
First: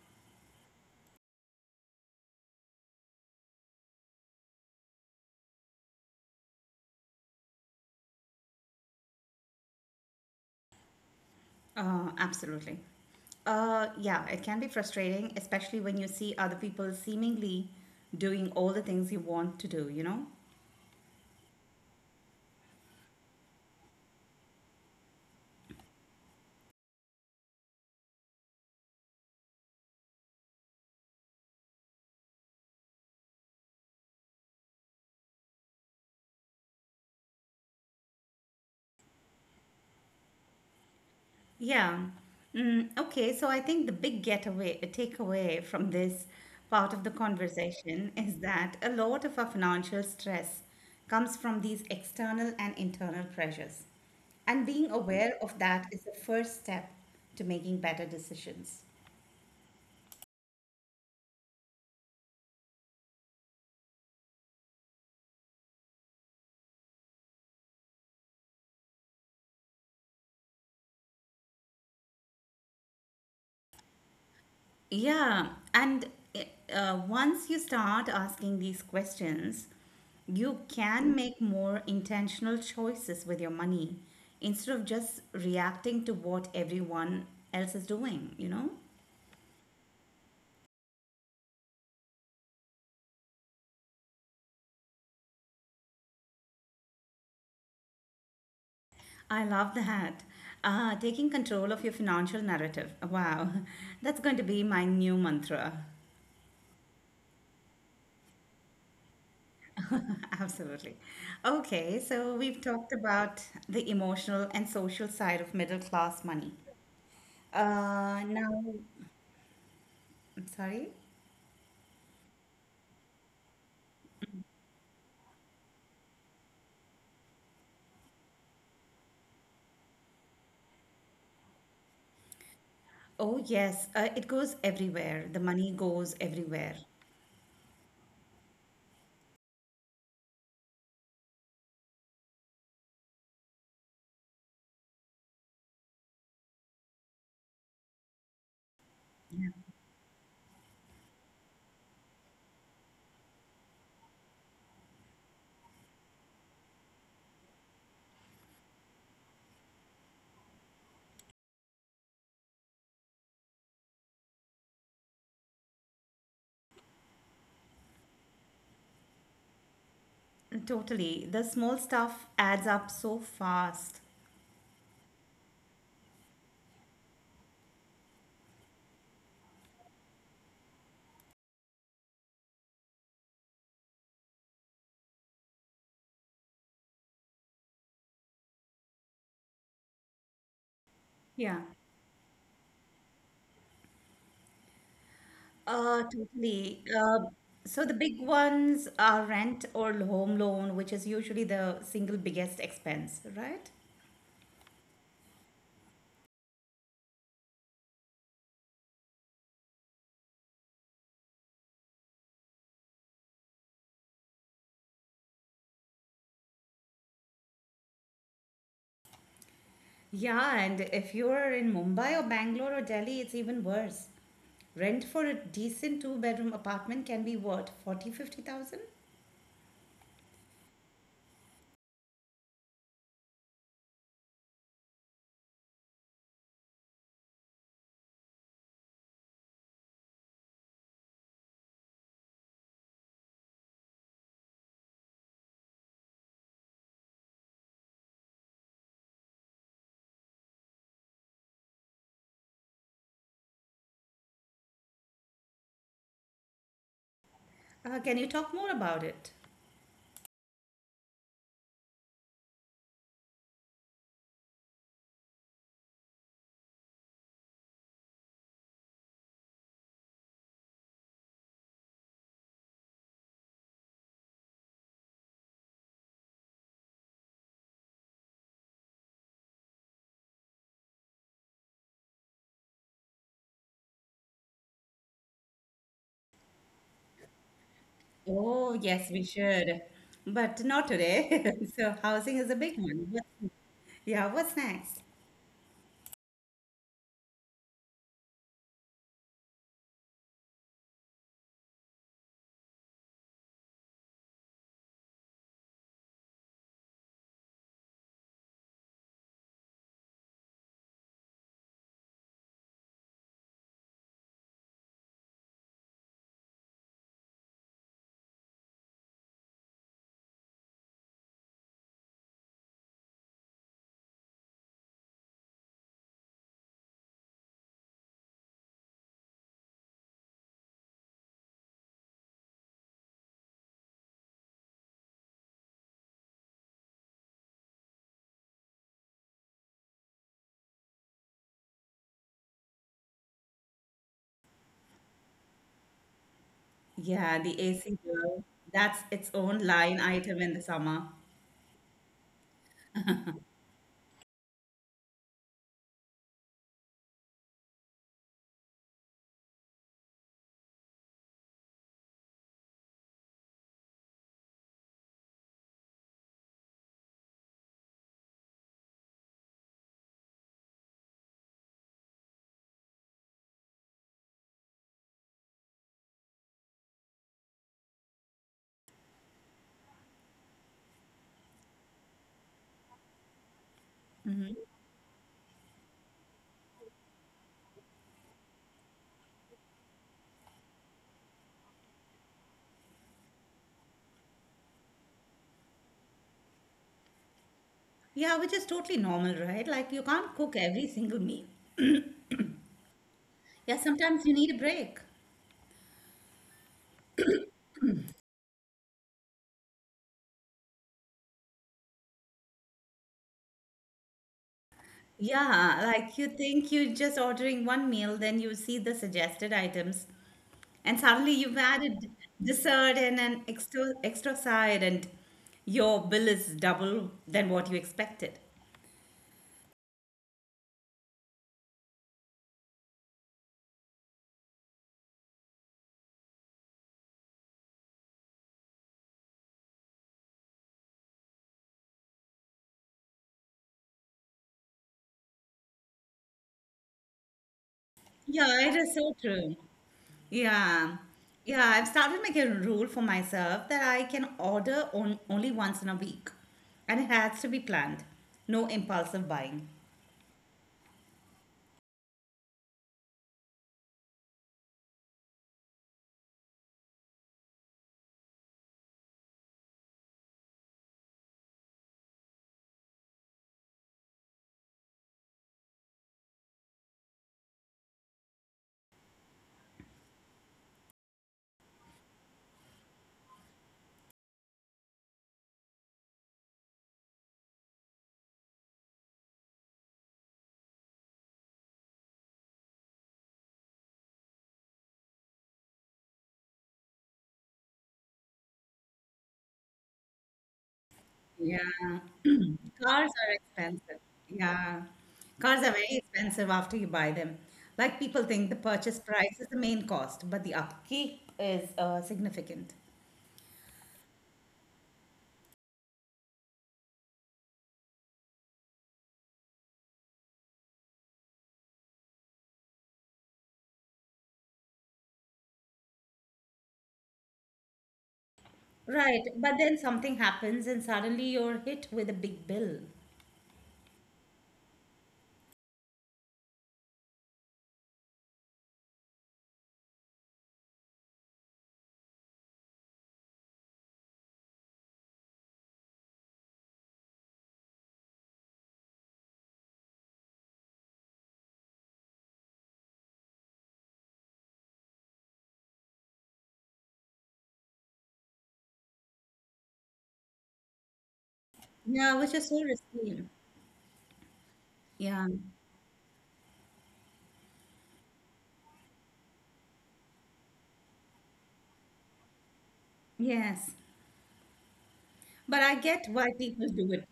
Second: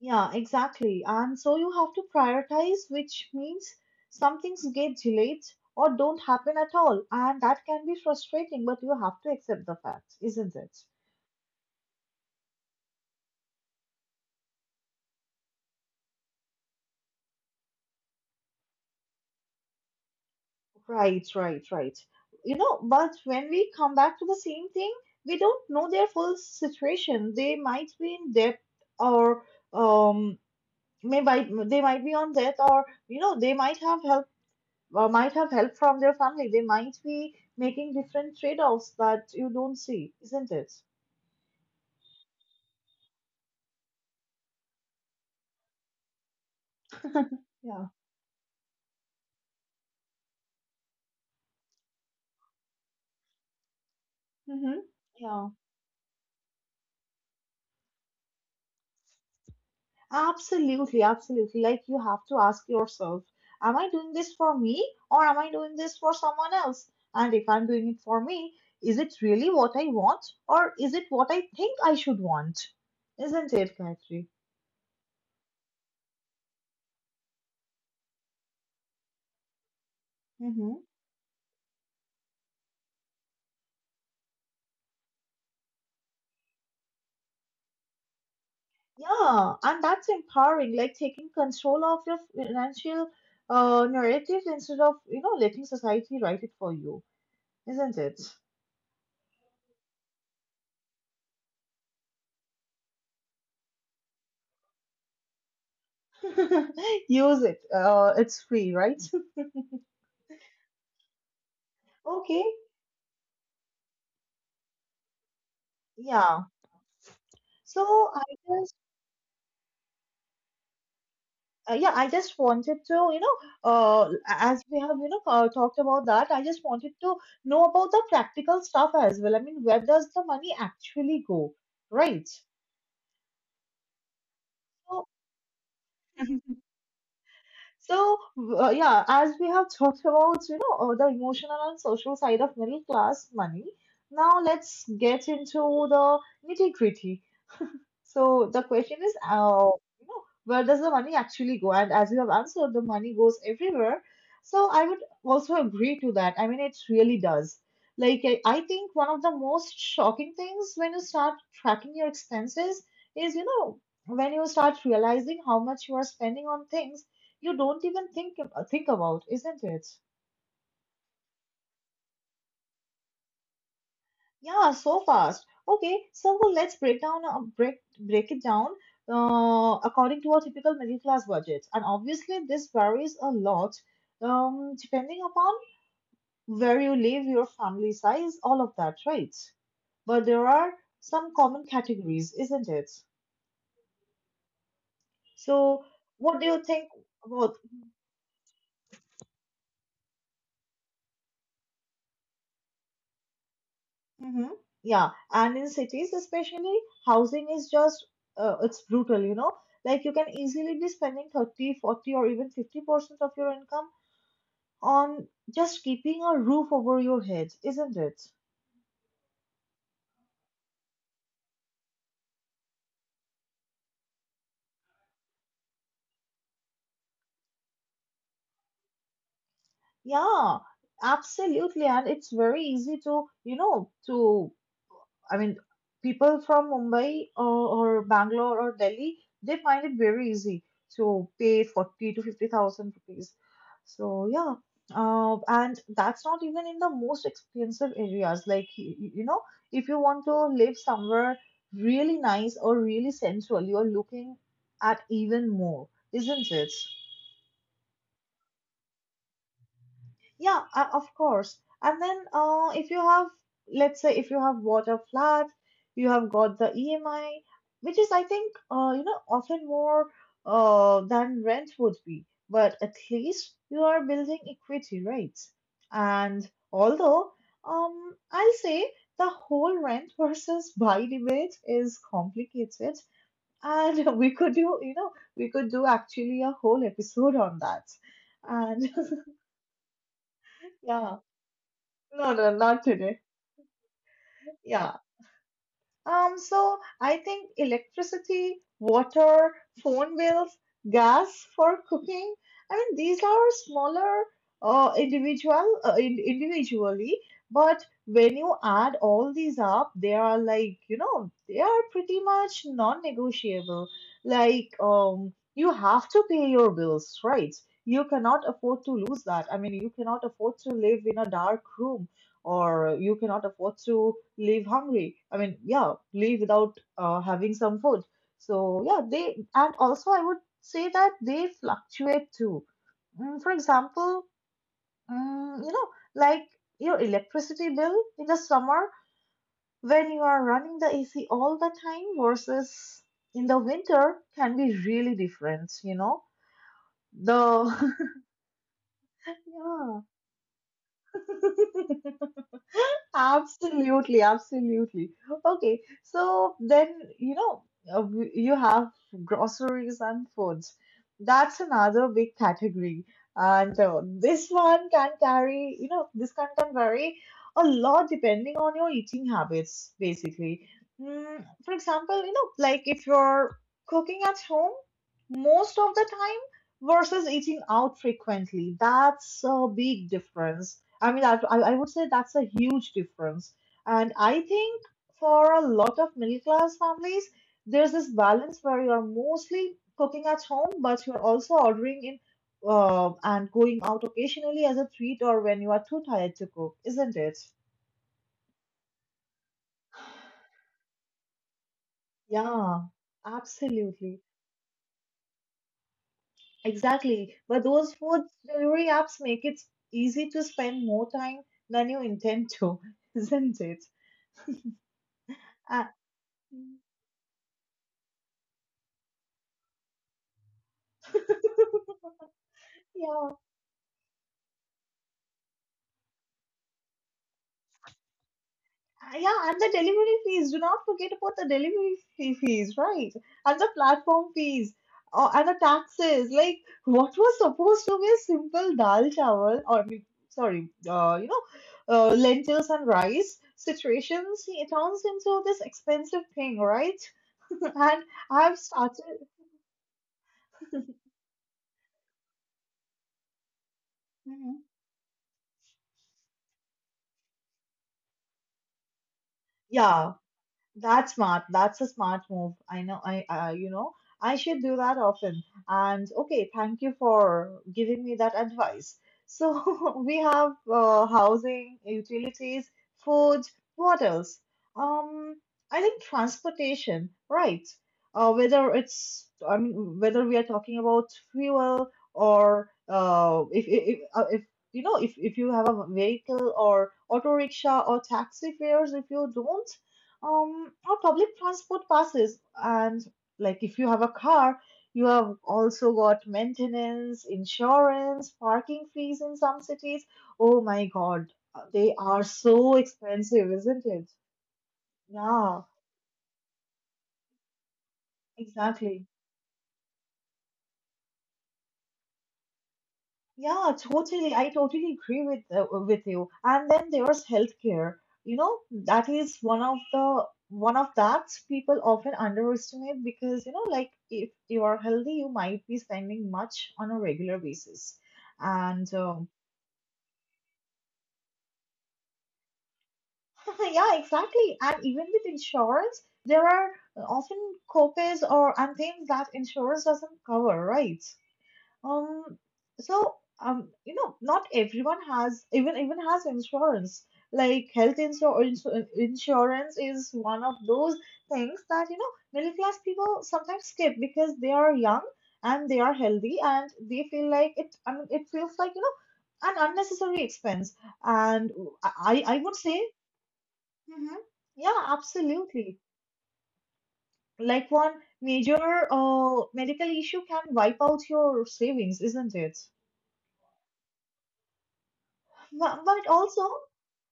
Speaker 2: Yeah, exactly. And so you have to prioritize, which means some things get delayed or don't happen at all. And that can be frustrating, but you have to accept the facts, isn't it?
Speaker 1: Uh, absolutely. Uh, yeah, it can be frustrating, especially when you see other people seemingly doing all the things you want to do, you know?
Speaker 2: Right, right, right. You know, but when we come back to the same thing, we don't know their full situation. They might be in debt, or um, maybe they might be on debt, or you know, they might have help, or might have help from their family. They might be making different trade-offs that you don't see, isn't it?
Speaker 1: Yeah. Mm, okay, so I think the big getaway takeaway from this part of the
Speaker 2: Yeah.
Speaker 1: conversation is that a lot of our financial stress comes from these external and internal pressures. And
Speaker 2: Mm-hmm.
Speaker 1: being aware
Speaker 2: Yeah.
Speaker 1: of that is the first step to making better decisions.
Speaker 2: Absolutely, absolutely. Like you have to ask yourself, am I doing this for me or am I doing this for someone else? And if I'm doing it for me, is it really what I want or is it what I think I should want? Isn't it, Gayatri?
Speaker 1: Yeah, and uh, once you start asking these questions, you
Speaker 2: Mm-hmm.
Speaker 1: can make more intentional choices with your money instead of just reacting to what everyone else is doing, you know?
Speaker 2: Yeah, and that's empowering, like taking control of your financial uh, narrative instead of, you know, letting society write it for you, isn't it?
Speaker 1: I love that. Uh, taking control of your financial narrative. Wow, that's going to be my new mantra.
Speaker 2: Use it. Uh, it's free, right?
Speaker 1: Absolutely. Okay, so
Speaker 2: Okay.
Speaker 1: we've talked about the emotional and social side of middle class
Speaker 2: Yeah.
Speaker 1: money.
Speaker 2: So I
Speaker 1: Uh, now,
Speaker 2: just,
Speaker 1: I'm sorry.
Speaker 2: uh, yeah, I just wanted to, you know, uh, as we have, you know, uh, talked about that, I just wanted to know about the practical stuff as well. I mean, where does the money actually go, right?
Speaker 1: Oh, yes. Uh, it goes
Speaker 2: So,
Speaker 1: everywhere. The money goes everywhere.
Speaker 2: so uh, yeah, as we have talked about, you know, uh, the emotional and social side of middle class money, now let's get into the nitty-gritty. So the question is, uh, you know, where does the money actually go? And as you have answered, the money goes everywhere. So I would also agree to that. I mean, it really does. Like, I, I think one of the most shocking things when you start tracking your expenses is, you know, when you start realizing how much you are spending on things you don't even think ab- think about, isn't it?
Speaker 1: Totally. The small stuff adds up so fast.
Speaker 2: Yeah, so fast. Okay, so let's break down uh, break break it down uh, according to a typical middle class budget. And obviously, this varies a lot um, depending upon where you live, your family size, all of that, right? But there are some
Speaker 1: Yeah.
Speaker 2: common categories, isn't it? So,
Speaker 1: Uh,
Speaker 2: what do you
Speaker 1: totally.
Speaker 2: think
Speaker 1: Uh,
Speaker 2: about?
Speaker 1: so the big ones are rent or home loan, which is usually the single biggest expense, right?
Speaker 2: Mm-hmm. Yeah, and in cities especially, housing is just uh, it's brutal, you know. Like you can easily be spending thirty, forty, or even fifty percent of your income on just keeping a roof over your head, isn't it?
Speaker 1: Yeah, and if you're in Mumbai or Bangalore or Delhi, it's even worse. Rent for a decent two-bedroom apartment can be what, forty, fifty thousand.
Speaker 2: Yeah, absolutely. And it's very easy to, you know, to I mean, people from Mumbai or, or Bangalore or Delhi, they find it very easy to pay forty to fifty thousand rupees. So, yeah. Uh, and that's not even in the most expensive areas. Like, y- y- you know, if you want to live somewhere really nice or really sensual, you're looking at even more, isn't it?
Speaker 1: fifty thousand? Uh, can you talk more about it?
Speaker 2: Yeah, uh, of course. And then uh, if you have, let's say, if you have bought a flat, you have got the E M I, which is, I think, uh, you know, often more uh, than rent would be. But at least you are building equity, right? And although, um, I'll say the whole rent versus buy debate is complicated, and we could do, you know, we could do actually a whole episode on that.
Speaker 1: Oh,
Speaker 2: And
Speaker 1: yes, we should. But not
Speaker 2: yeah.
Speaker 1: today. So
Speaker 2: No,
Speaker 1: housing is
Speaker 2: no,
Speaker 1: a big
Speaker 2: not
Speaker 1: one.
Speaker 2: today.
Speaker 1: What- Yeah, what's
Speaker 2: Yeah.
Speaker 1: next?
Speaker 2: Um, so I think electricity, water, phone bills, gas for cooking. I mean, these are smaller uh, individual uh, in- individually, but when you add all these up, they are like, you know, they are pretty much non-negotiable. Like, um, you have to pay your bills, right? You cannot afford to lose that. I mean, you cannot afford to live in a dark room or you cannot afford to leave hungry. I mean, yeah, leave without uh, having some food. So, yeah, they, and also I would say that they fluctuate too. Mm, for example, mm, you know, like your electricity bill in the summer when you are running the A C all the time versus in the winter can be really different, you know.
Speaker 1: Yeah, the A C
Speaker 2: The
Speaker 1: bill. That's its own line item in the summer.
Speaker 2: yeah. Absolutely, absolutely. Okay, so then, you know, uh, w- you have groceries and foods. That's another big category. And uh, this one can carry, you know, this can, can vary a lot depending on your eating habits, basically. Mm, for example, you know, like if you're cooking at home most of the time versus eating out frequently, that's a big difference. I mean, that, I, I would say that's a huge difference. And I
Speaker 1: Hmm.
Speaker 2: think for a lot of middle class families, there's this balance where you're mostly cooking at home, but you're also ordering in uh, and going out occasionally as a treat or when you are too tired to cook, isn't it?
Speaker 1: Yeah, which is totally normal, right? Like you can't cook every single meal.
Speaker 2: Yeah,
Speaker 1: Yeah,
Speaker 2: absolutely.
Speaker 1: sometimes you need a break.
Speaker 2: Exactly. But those food delivery apps make it easy to spend more time than you intend to, isn't it?
Speaker 1: Yeah,
Speaker 2: Uh,
Speaker 1: like you think you're just ordering one meal, then you see the suggested items, and suddenly you've added dessert and
Speaker 2: yeah.
Speaker 1: an extra extra side, and your bill is double than what you expected.
Speaker 2: Ah, yeah, and the delivery fees. Do not forget about the delivery fee fees, right? And the platform fees uh, and the taxes. Like, what was supposed to be a simple dal chawal or, we- sorry, uh, you know, uh, lentils and rice situations, it turns into this expensive thing, right? And I've
Speaker 1: Yeah, it is so
Speaker 2: started.
Speaker 1: true. Yeah. Yeah, I've started making a rule for myself that I can
Speaker 2: Mhm.
Speaker 1: order on only once in a week. And it has to be planned. No impulsive buying.
Speaker 2: Yeah, that's smart. That's a smart move. I know. I uh, you know, I should do that often. And okay, thank you for giving me that advice. So we have uh, housing, utilities, food. What else? Um, I think transportation, right? Uh, whether it's I mean whether we are talking about fuel or uh, if if if, uh, if you know, if, if you have a vehicle, or auto rickshaw or taxi fares if you don't, um or public transport passes. And like if you have a car, you have also got maintenance, insurance, parking fees in some cities. Oh my god,
Speaker 1: Yeah.
Speaker 2: uh, they are so
Speaker 1: Cars are
Speaker 2: expensive, isn't
Speaker 1: expensive.
Speaker 2: it?
Speaker 1: Yeah.
Speaker 2: Yeah,
Speaker 1: Cars are very expensive after you buy them. Like people think the purchase
Speaker 2: exactly.
Speaker 1: price is the main cost, but the upkeep is uh, significant.
Speaker 2: Yeah, totally. I totally agree with uh, with you. And then there's healthcare. You know, that is one of the one of that people often underestimate, because you know, like if you are healthy, you might be spending much on a regular basis. And
Speaker 1: Right.
Speaker 2: um,
Speaker 1: But then something happens and suddenly you're hit with a big bill.
Speaker 2: yeah, exactly. And even with insurance, there are often copays or and things that insurance doesn't cover, right? Um, so um, you know, not everyone has even even has insurance. Like health insurance insurance is one of those things that, you know, middle class people sometimes skip because they are young and they are healthy and they feel like it. I mean, it feels like, you know, an unnecessary expense. And
Speaker 1: Yeah,
Speaker 2: I
Speaker 1: which
Speaker 2: I
Speaker 1: is
Speaker 2: would
Speaker 1: so
Speaker 2: say,
Speaker 1: risky.
Speaker 2: hmm, yeah,
Speaker 1: Yeah.
Speaker 2: absolutely. Like one major uh medical issue can wipe out your savings, isn't it?
Speaker 1: Yes, but I
Speaker 2: But,
Speaker 1: get
Speaker 2: but
Speaker 1: why
Speaker 2: also,
Speaker 1: people do it.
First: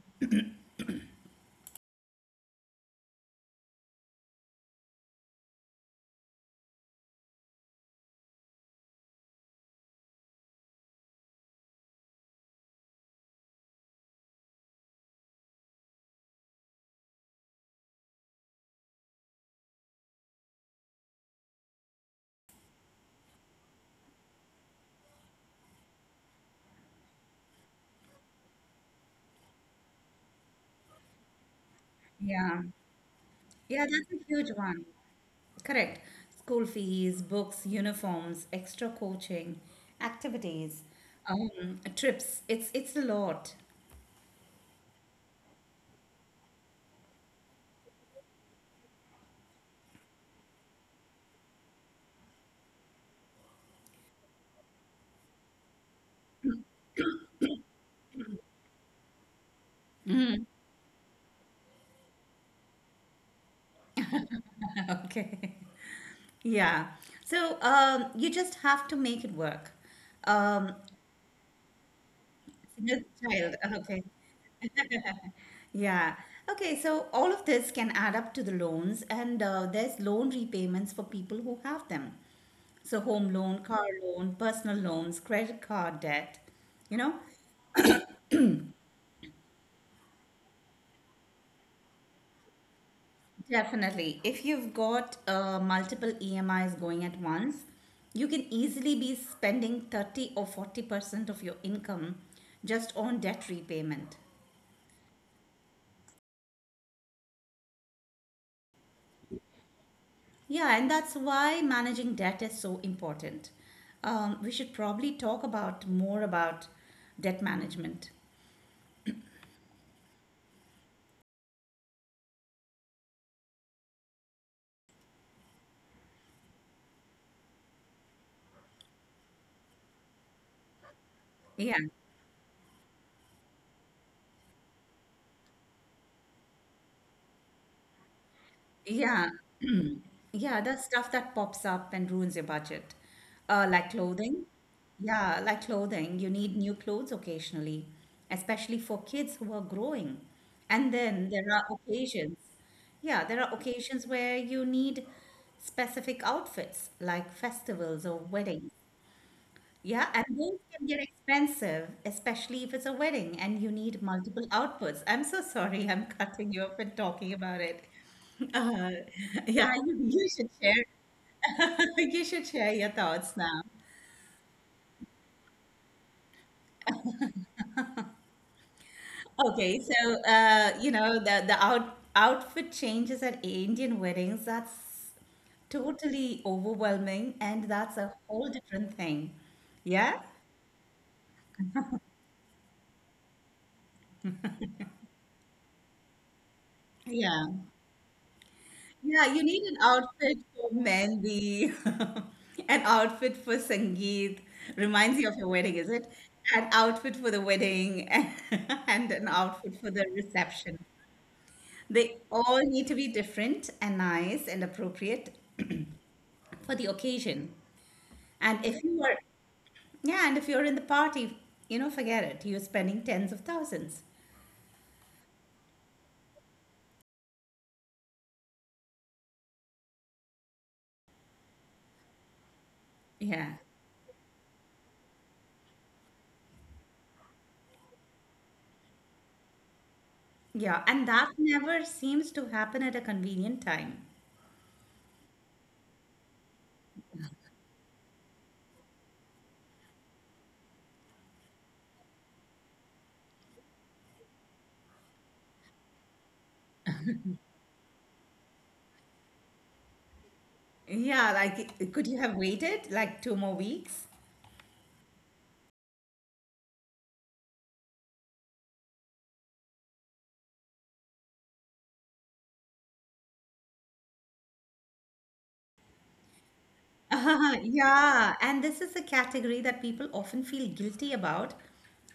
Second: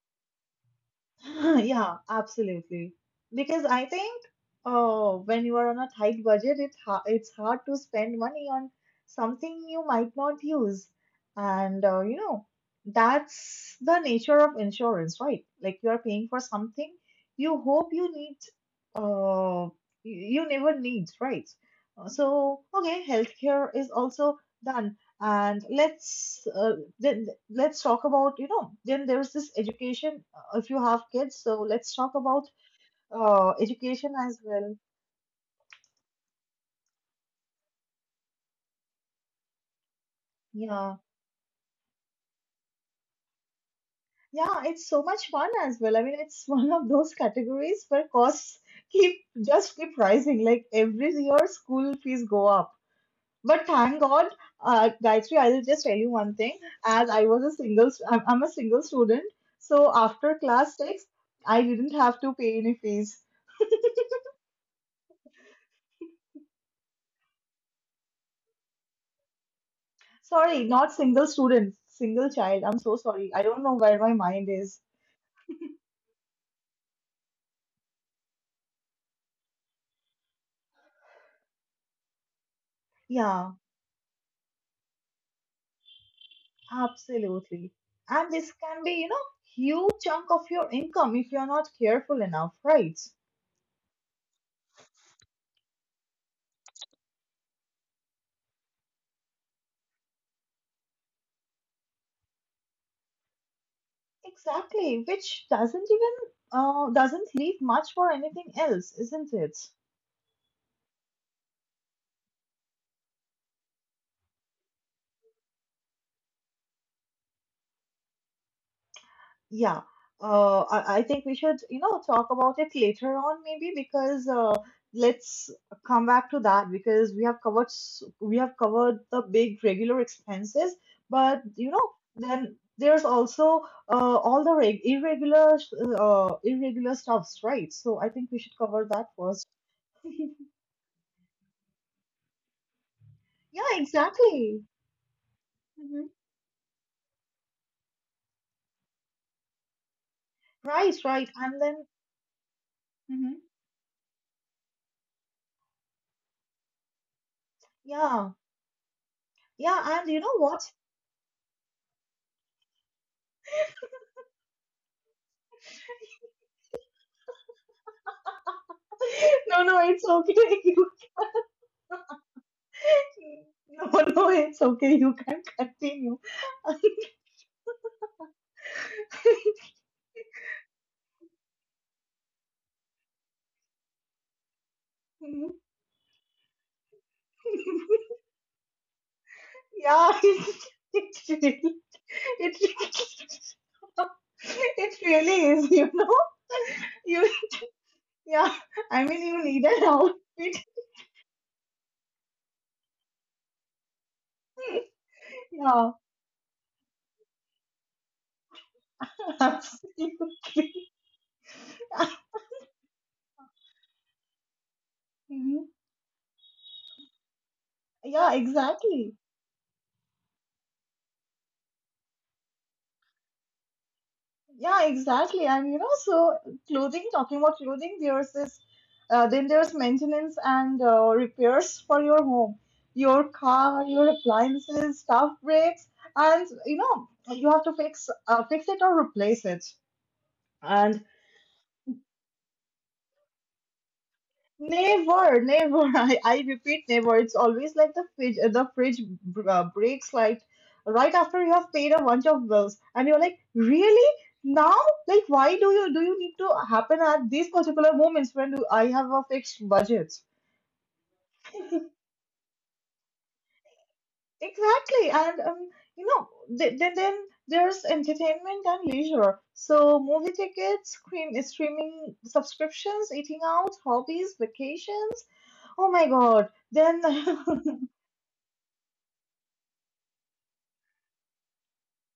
Speaker 2: yeah, absolutely. Because I think, oh, when you are on a tight budget, it ha- it's hard to spend money on something you might not use. And uh, you know, that's the nature of insurance, right? Like you are paying for something you hope you need uh you you never need, right? Uh, So, okay, healthcare is also done. And let's uh, then let's talk about, you know, then there's this education if you have kids. So let's talk about
Speaker 1: Yeah,
Speaker 2: uh,
Speaker 1: yeah, that's
Speaker 2: education
Speaker 1: a
Speaker 2: as
Speaker 1: huge
Speaker 2: well.
Speaker 1: one. Correct. School fees, books, uniforms, extra coaching, activities,
Speaker 2: Yeah.
Speaker 1: um, trips. It's it's a lot.
Speaker 2: Yeah, it's so much fun as well. I mean, it's one of those categories where costs keep just keep rising. Like every year, school fees go up. But thank God, uh, Gayatri, I will just tell you one thing. As I was a single, st- I'm, I'm a single student. So after class six, I didn't have to pay any fees.
Speaker 1: Okay. Yeah. So um, you just have to make it work.
Speaker 2: Sorry,
Speaker 1: Um,
Speaker 2: not single student, single child. I'm so
Speaker 1: Single
Speaker 2: sorry. I
Speaker 1: child.
Speaker 2: don't know where
Speaker 1: Okay.
Speaker 2: my mind is.
Speaker 1: Yeah. Okay, so all of this can add up to the loans, and uh, there's loan repayments for people who have them. So, home
Speaker 2: Yeah.
Speaker 1: loan, car loan, personal loans, credit card debt. You know,
Speaker 2: Absolutely. And this can be, you know, huge chunk of your income if you're not careful enough, right?
Speaker 1: definitely. If you've got uh, multiple E M Is going at once, you can easily be spending thirty or forty percent of your income just on debt repayment.
Speaker 2: Exactly, which doesn't even uh, doesn't leave much for anything else, isn't it?
Speaker 1: Yeah, and that's why managing debt is so important. Um, we should probably talk about more about debt management.
Speaker 2: Yeah, uh, I, I think we should, you know, talk about it later on maybe because uh, let's come back to that because we have covered s- we have covered the big regular expenses, but you
Speaker 1: Yeah,
Speaker 2: know, then there's also uh, all the reg irregular uh, irregular stuffs, right? So I think we should cover that
Speaker 1: yeah,
Speaker 2: first.
Speaker 1: yeah. The stuff that pops up and ruins your budget,
Speaker 2: Yeah,
Speaker 1: uh, like clothing.
Speaker 2: exactly.
Speaker 1: Yeah, like
Speaker 2: Hmm.
Speaker 1: clothing. You need new clothes occasionally, especially for kids who are growing.
Speaker 2: Right,
Speaker 1: And
Speaker 2: right,
Speaker 1: then there
Speaker 2: and
Speaker 1: are
Speaker 2: then
Speaker 1: occasions. Yeah,
Speaker 2: mhm.
Speaker 1: there are occasions where you need specific outfits, like festivals or
Speaker 2: Yeah,
Speaker 1: weddings.
Speaker 2: yeah, and
Speaker 1: Yeah,
Speaker 2: you
Speaker 1: and
Speaker 2: know
Speaker 1: those
Speaker 2: what?
Speaker 1: can get expensive, especially if it's a wedding and you need multiple outputs. I'm so sorry, I'm cutting you off and talking about it. Uh,
Speaker 2: No,
Speaker 1: yeah,
Speaker 2: no, it's
Speaker 1: you, you should
Speaker 2: okay.
Speaker 1: share. You should share your thoughts now.
Speaker 2: No, no, it's okay. You can continue.
Speaker 1: Okay, so uh, you know the the out outfit changes at Indian weddings, that's totally overwhelming, and that's a whole different thing.
Speaker 2: Yeah,
Speaker 1: Yeah?
Speaker 2: it's, it's really, it, really- it really is, you know. You,
Speaker 1: Yeah.
Speaker 2: yeah, I mean,
Speaker 1: Yeah,
Speaker 2: you
Speaker 1: you
Speaker 2: need
Speaker 1: need an
Speaker 2: an
Speaker 1: outfit
Speaker 2: outfit.
Speaker 1: for mehndi, an outfit for sangeet. Reminds you of your wedding, is
Speaker 2: Yeah,
Speaker 1: it? An outfit for the wedding and an outfit for the
Speaker 2: absolutely.
Speaker 1: reception. They all need to be different and nice and appropriate
Speaker 2: Mhm.
Speaker 1: for the occasion.
Speaker 2: Yeah,
Speaker 1: And if you
Speaker 2: exactly.
Speaker 1: are, yeah, and if you're in the party, you know, forget it. You're spending tens of thousands.
Speaker 2: Yeah, exactly. And you know, so clothing, talking about clothing, there's this, uh, then there's maintenance and uh, repairs for your home, your
Speaker 1: Yeah.
Speaker 2: car, your appliances, stuff breaks, and you know, you have to fix uh, fix it or replace it.
Speaker 1: Yeah,
Speaker 2: And
Speaker 1: and that never seems to happen at a convenient time.
Speaker 2: never, never. I, I repeat, never. It's always like the fridge, the fridge br- uh, breaks like right after you have paid a bunch of bills, and you're like, really? Now? Like, why do you do you need to happen at these particular moments when do I have a fixed budget?
Speaker 1: Yeah, like could you have waited like two more weeks?
Speaker 2: Exactly, and um, you know, th- then then there's entertainment and leisure. So movie tickets, screen streaming subscriptions, eating out, hobbies, vacations. Oh my God. Then
Speaker 1: Yeah, and this is a category that people often feel guilty about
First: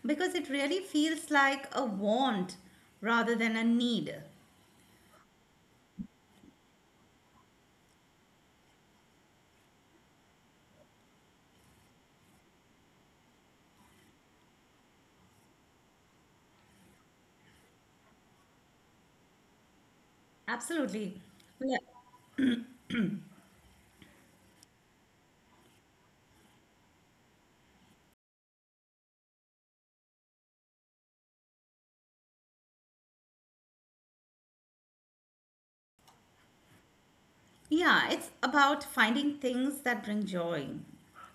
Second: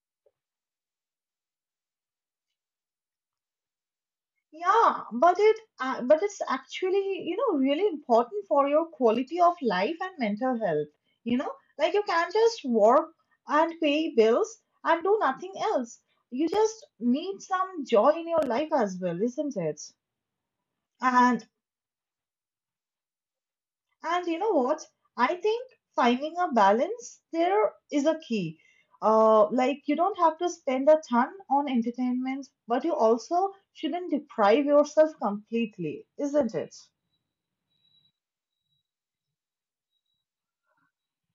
Speaker 1: because it really feels like a want rather than a need.
Speaker 2: yeah, but it uh, but it's actually, you know, really important for your quality of life and mental health. You know, like you can't just work and pay bills and do nothing else. You just need some joy in your life as well, isn't it?
Speaker 1: Absolutely.
Speaker 2: And
Speaker 1: Yeah,
Speaker 2: and you know what? I think finding a balance there is a key. Uh, like you don't have to spend a ton on entertainment, but you also shouldn't deprive yourself completely, isn't it?
Speaker 1: yeah, it's about finding things that bring joy,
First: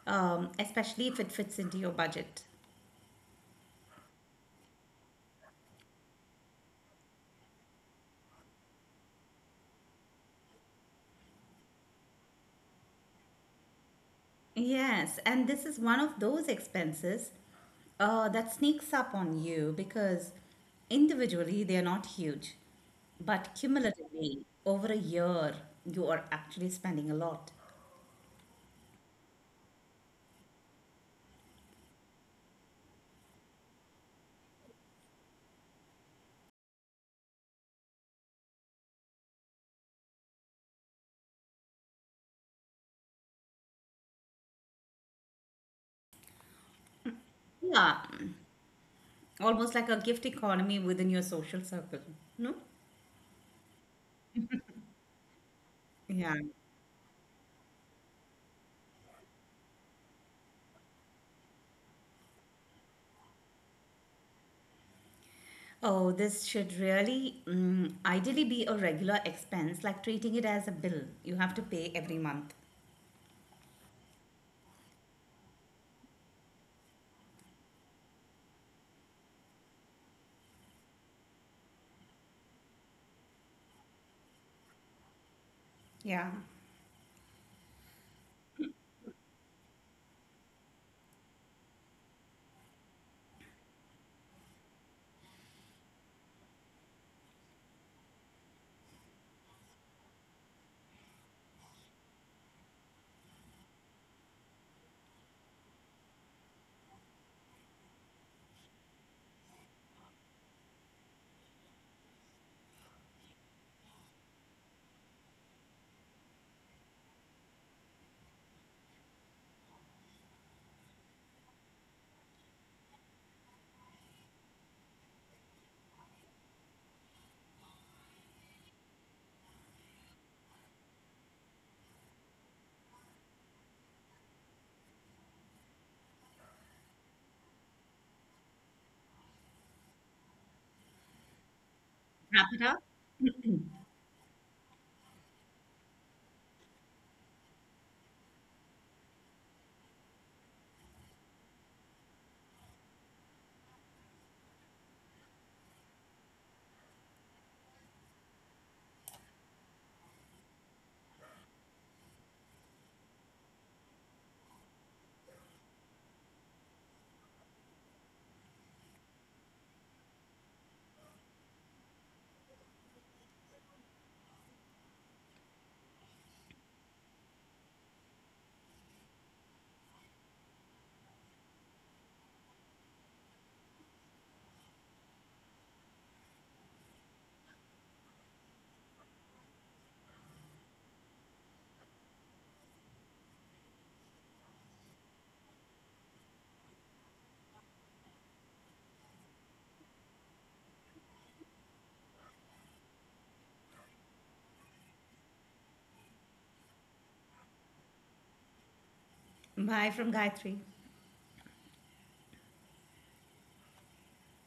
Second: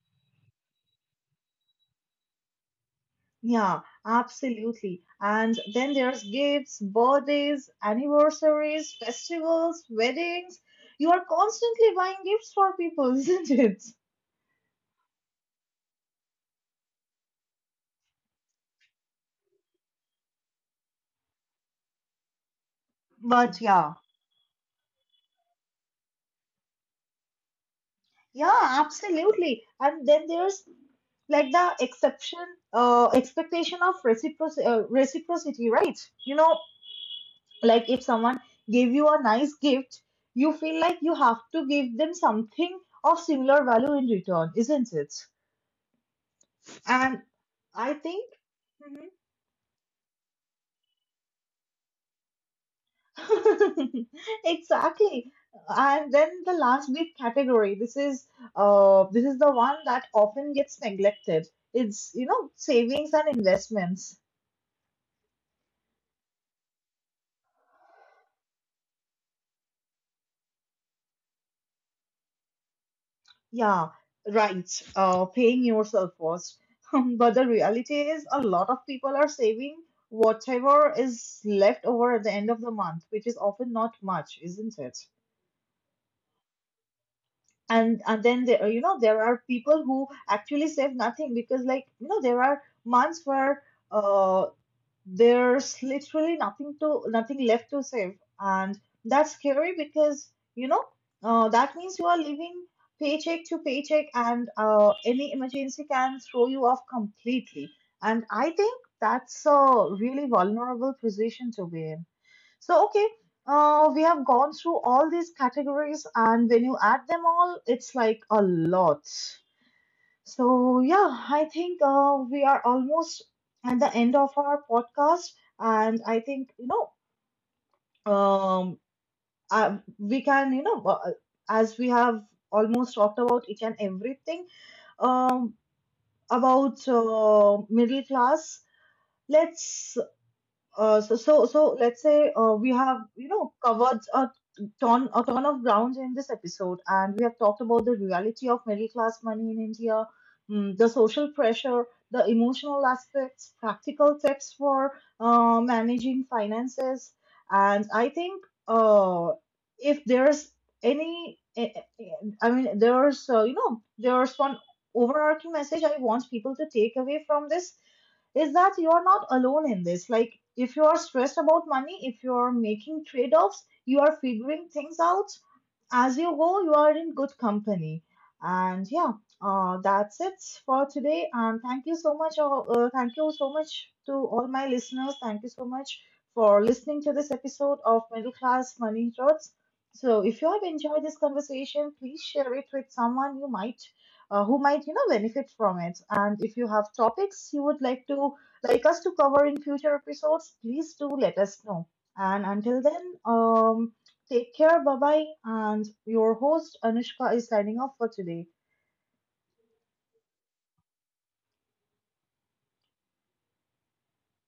Speaker 1: um, especially if it fits into your budget.
Speaker 2: Yeah, absolutely. And then there's gifts, birthdays, anniversaries, festivals, weddings. You are constantly buying gifts for people, isn't it?
Speaker 1: Yes, and this is one of those expenses uh, that sneaks up on you because individually they are not huge, but
Speaker 2: But yeah,
Speaker 1: cumulatively over a year you are actually spending a lot.
Speaker 2: yeah, absolutely. And then there's like the exception, uh, expectation of reciproc- uh, reciprocity, right? You know, like if someone gave you a nice gift, you feel like you have to give them something of similar value in return, isn't it? And I
Speaker 1: Yeah,
Speaker 2: think.
Speaker 1: almost like a gift economy within your social circle. No?
Speaker 2: Exactly. And
Speaker 1: Yeah.
Speaker 2: then the last big category, this is uh this is the one that often gets neglected. It's, you know, savings and investments.
Speaker 1: Oh, this should really mm, ideally be a regular expense, like treating it as a bill you have to pay every month.
Speaker 2: Yeah, right. Uh, paying yourself first. But the reality is a lot of people are saving whatever is left over at the end of the month, which is often not much, isn't it?
Speaker 1: Yeah.
Speaker 2: And and then there, you know, there are people who actually save nothing because, like, you know, there are months where uh there's literally nothing to nothing left to save, and that's scary, because you know, uh, that means you are living paycheck to paycheck, and uh, any emergency can throw you off completely. And I think that's a really vulnerable position to be in. So okay, uh, we have gone through all these categories, and when you add them all, it's like a lot. So, yeah, I think uh, we are almost at the end of our podcast, and I think, you know, um, uh, we can, you know, uh, as we have almost talked about each and everything, um, about uh, middle class. Let's Uh, so, so, so let's say
Speaker 1: Wrap
Speaker 2: uh,
Speaker 1: it
Speaker 2: we
Speaker 1: up.
Speaker 2: have, you know, covered a ton, a ton of grounds in this episode, and we have talked about the reality of middle class money in India, mm, the social pressure, the emotional aspects, practical tips for uh, managing finances. And I think, uh, if there's any, eh, eh, eh, I mean, there's, uh, you know, there's one overarching message I want people to take away from this, is that you're not alone in this. Like, if you are stressed about money, if you're making trade offs, you are figuring things out as you go, you are in good company. And yeah, uh, that's it for today. And thank you so much. Uh, uh, thank you so much to all my listeners. Thank you so much for listening to this episode of Middle Class Money Thoughts. So, if you have enjoyed this conversation, please share it with someone you might, uh, who might, you know, benefit from it. And if you have topics you would like to like us to cover in future episodes, please do let us know. And until then, um, Take care, bye bye. And your host Anushka is signing off for today.
Speaker 1: Bye from Gayatri.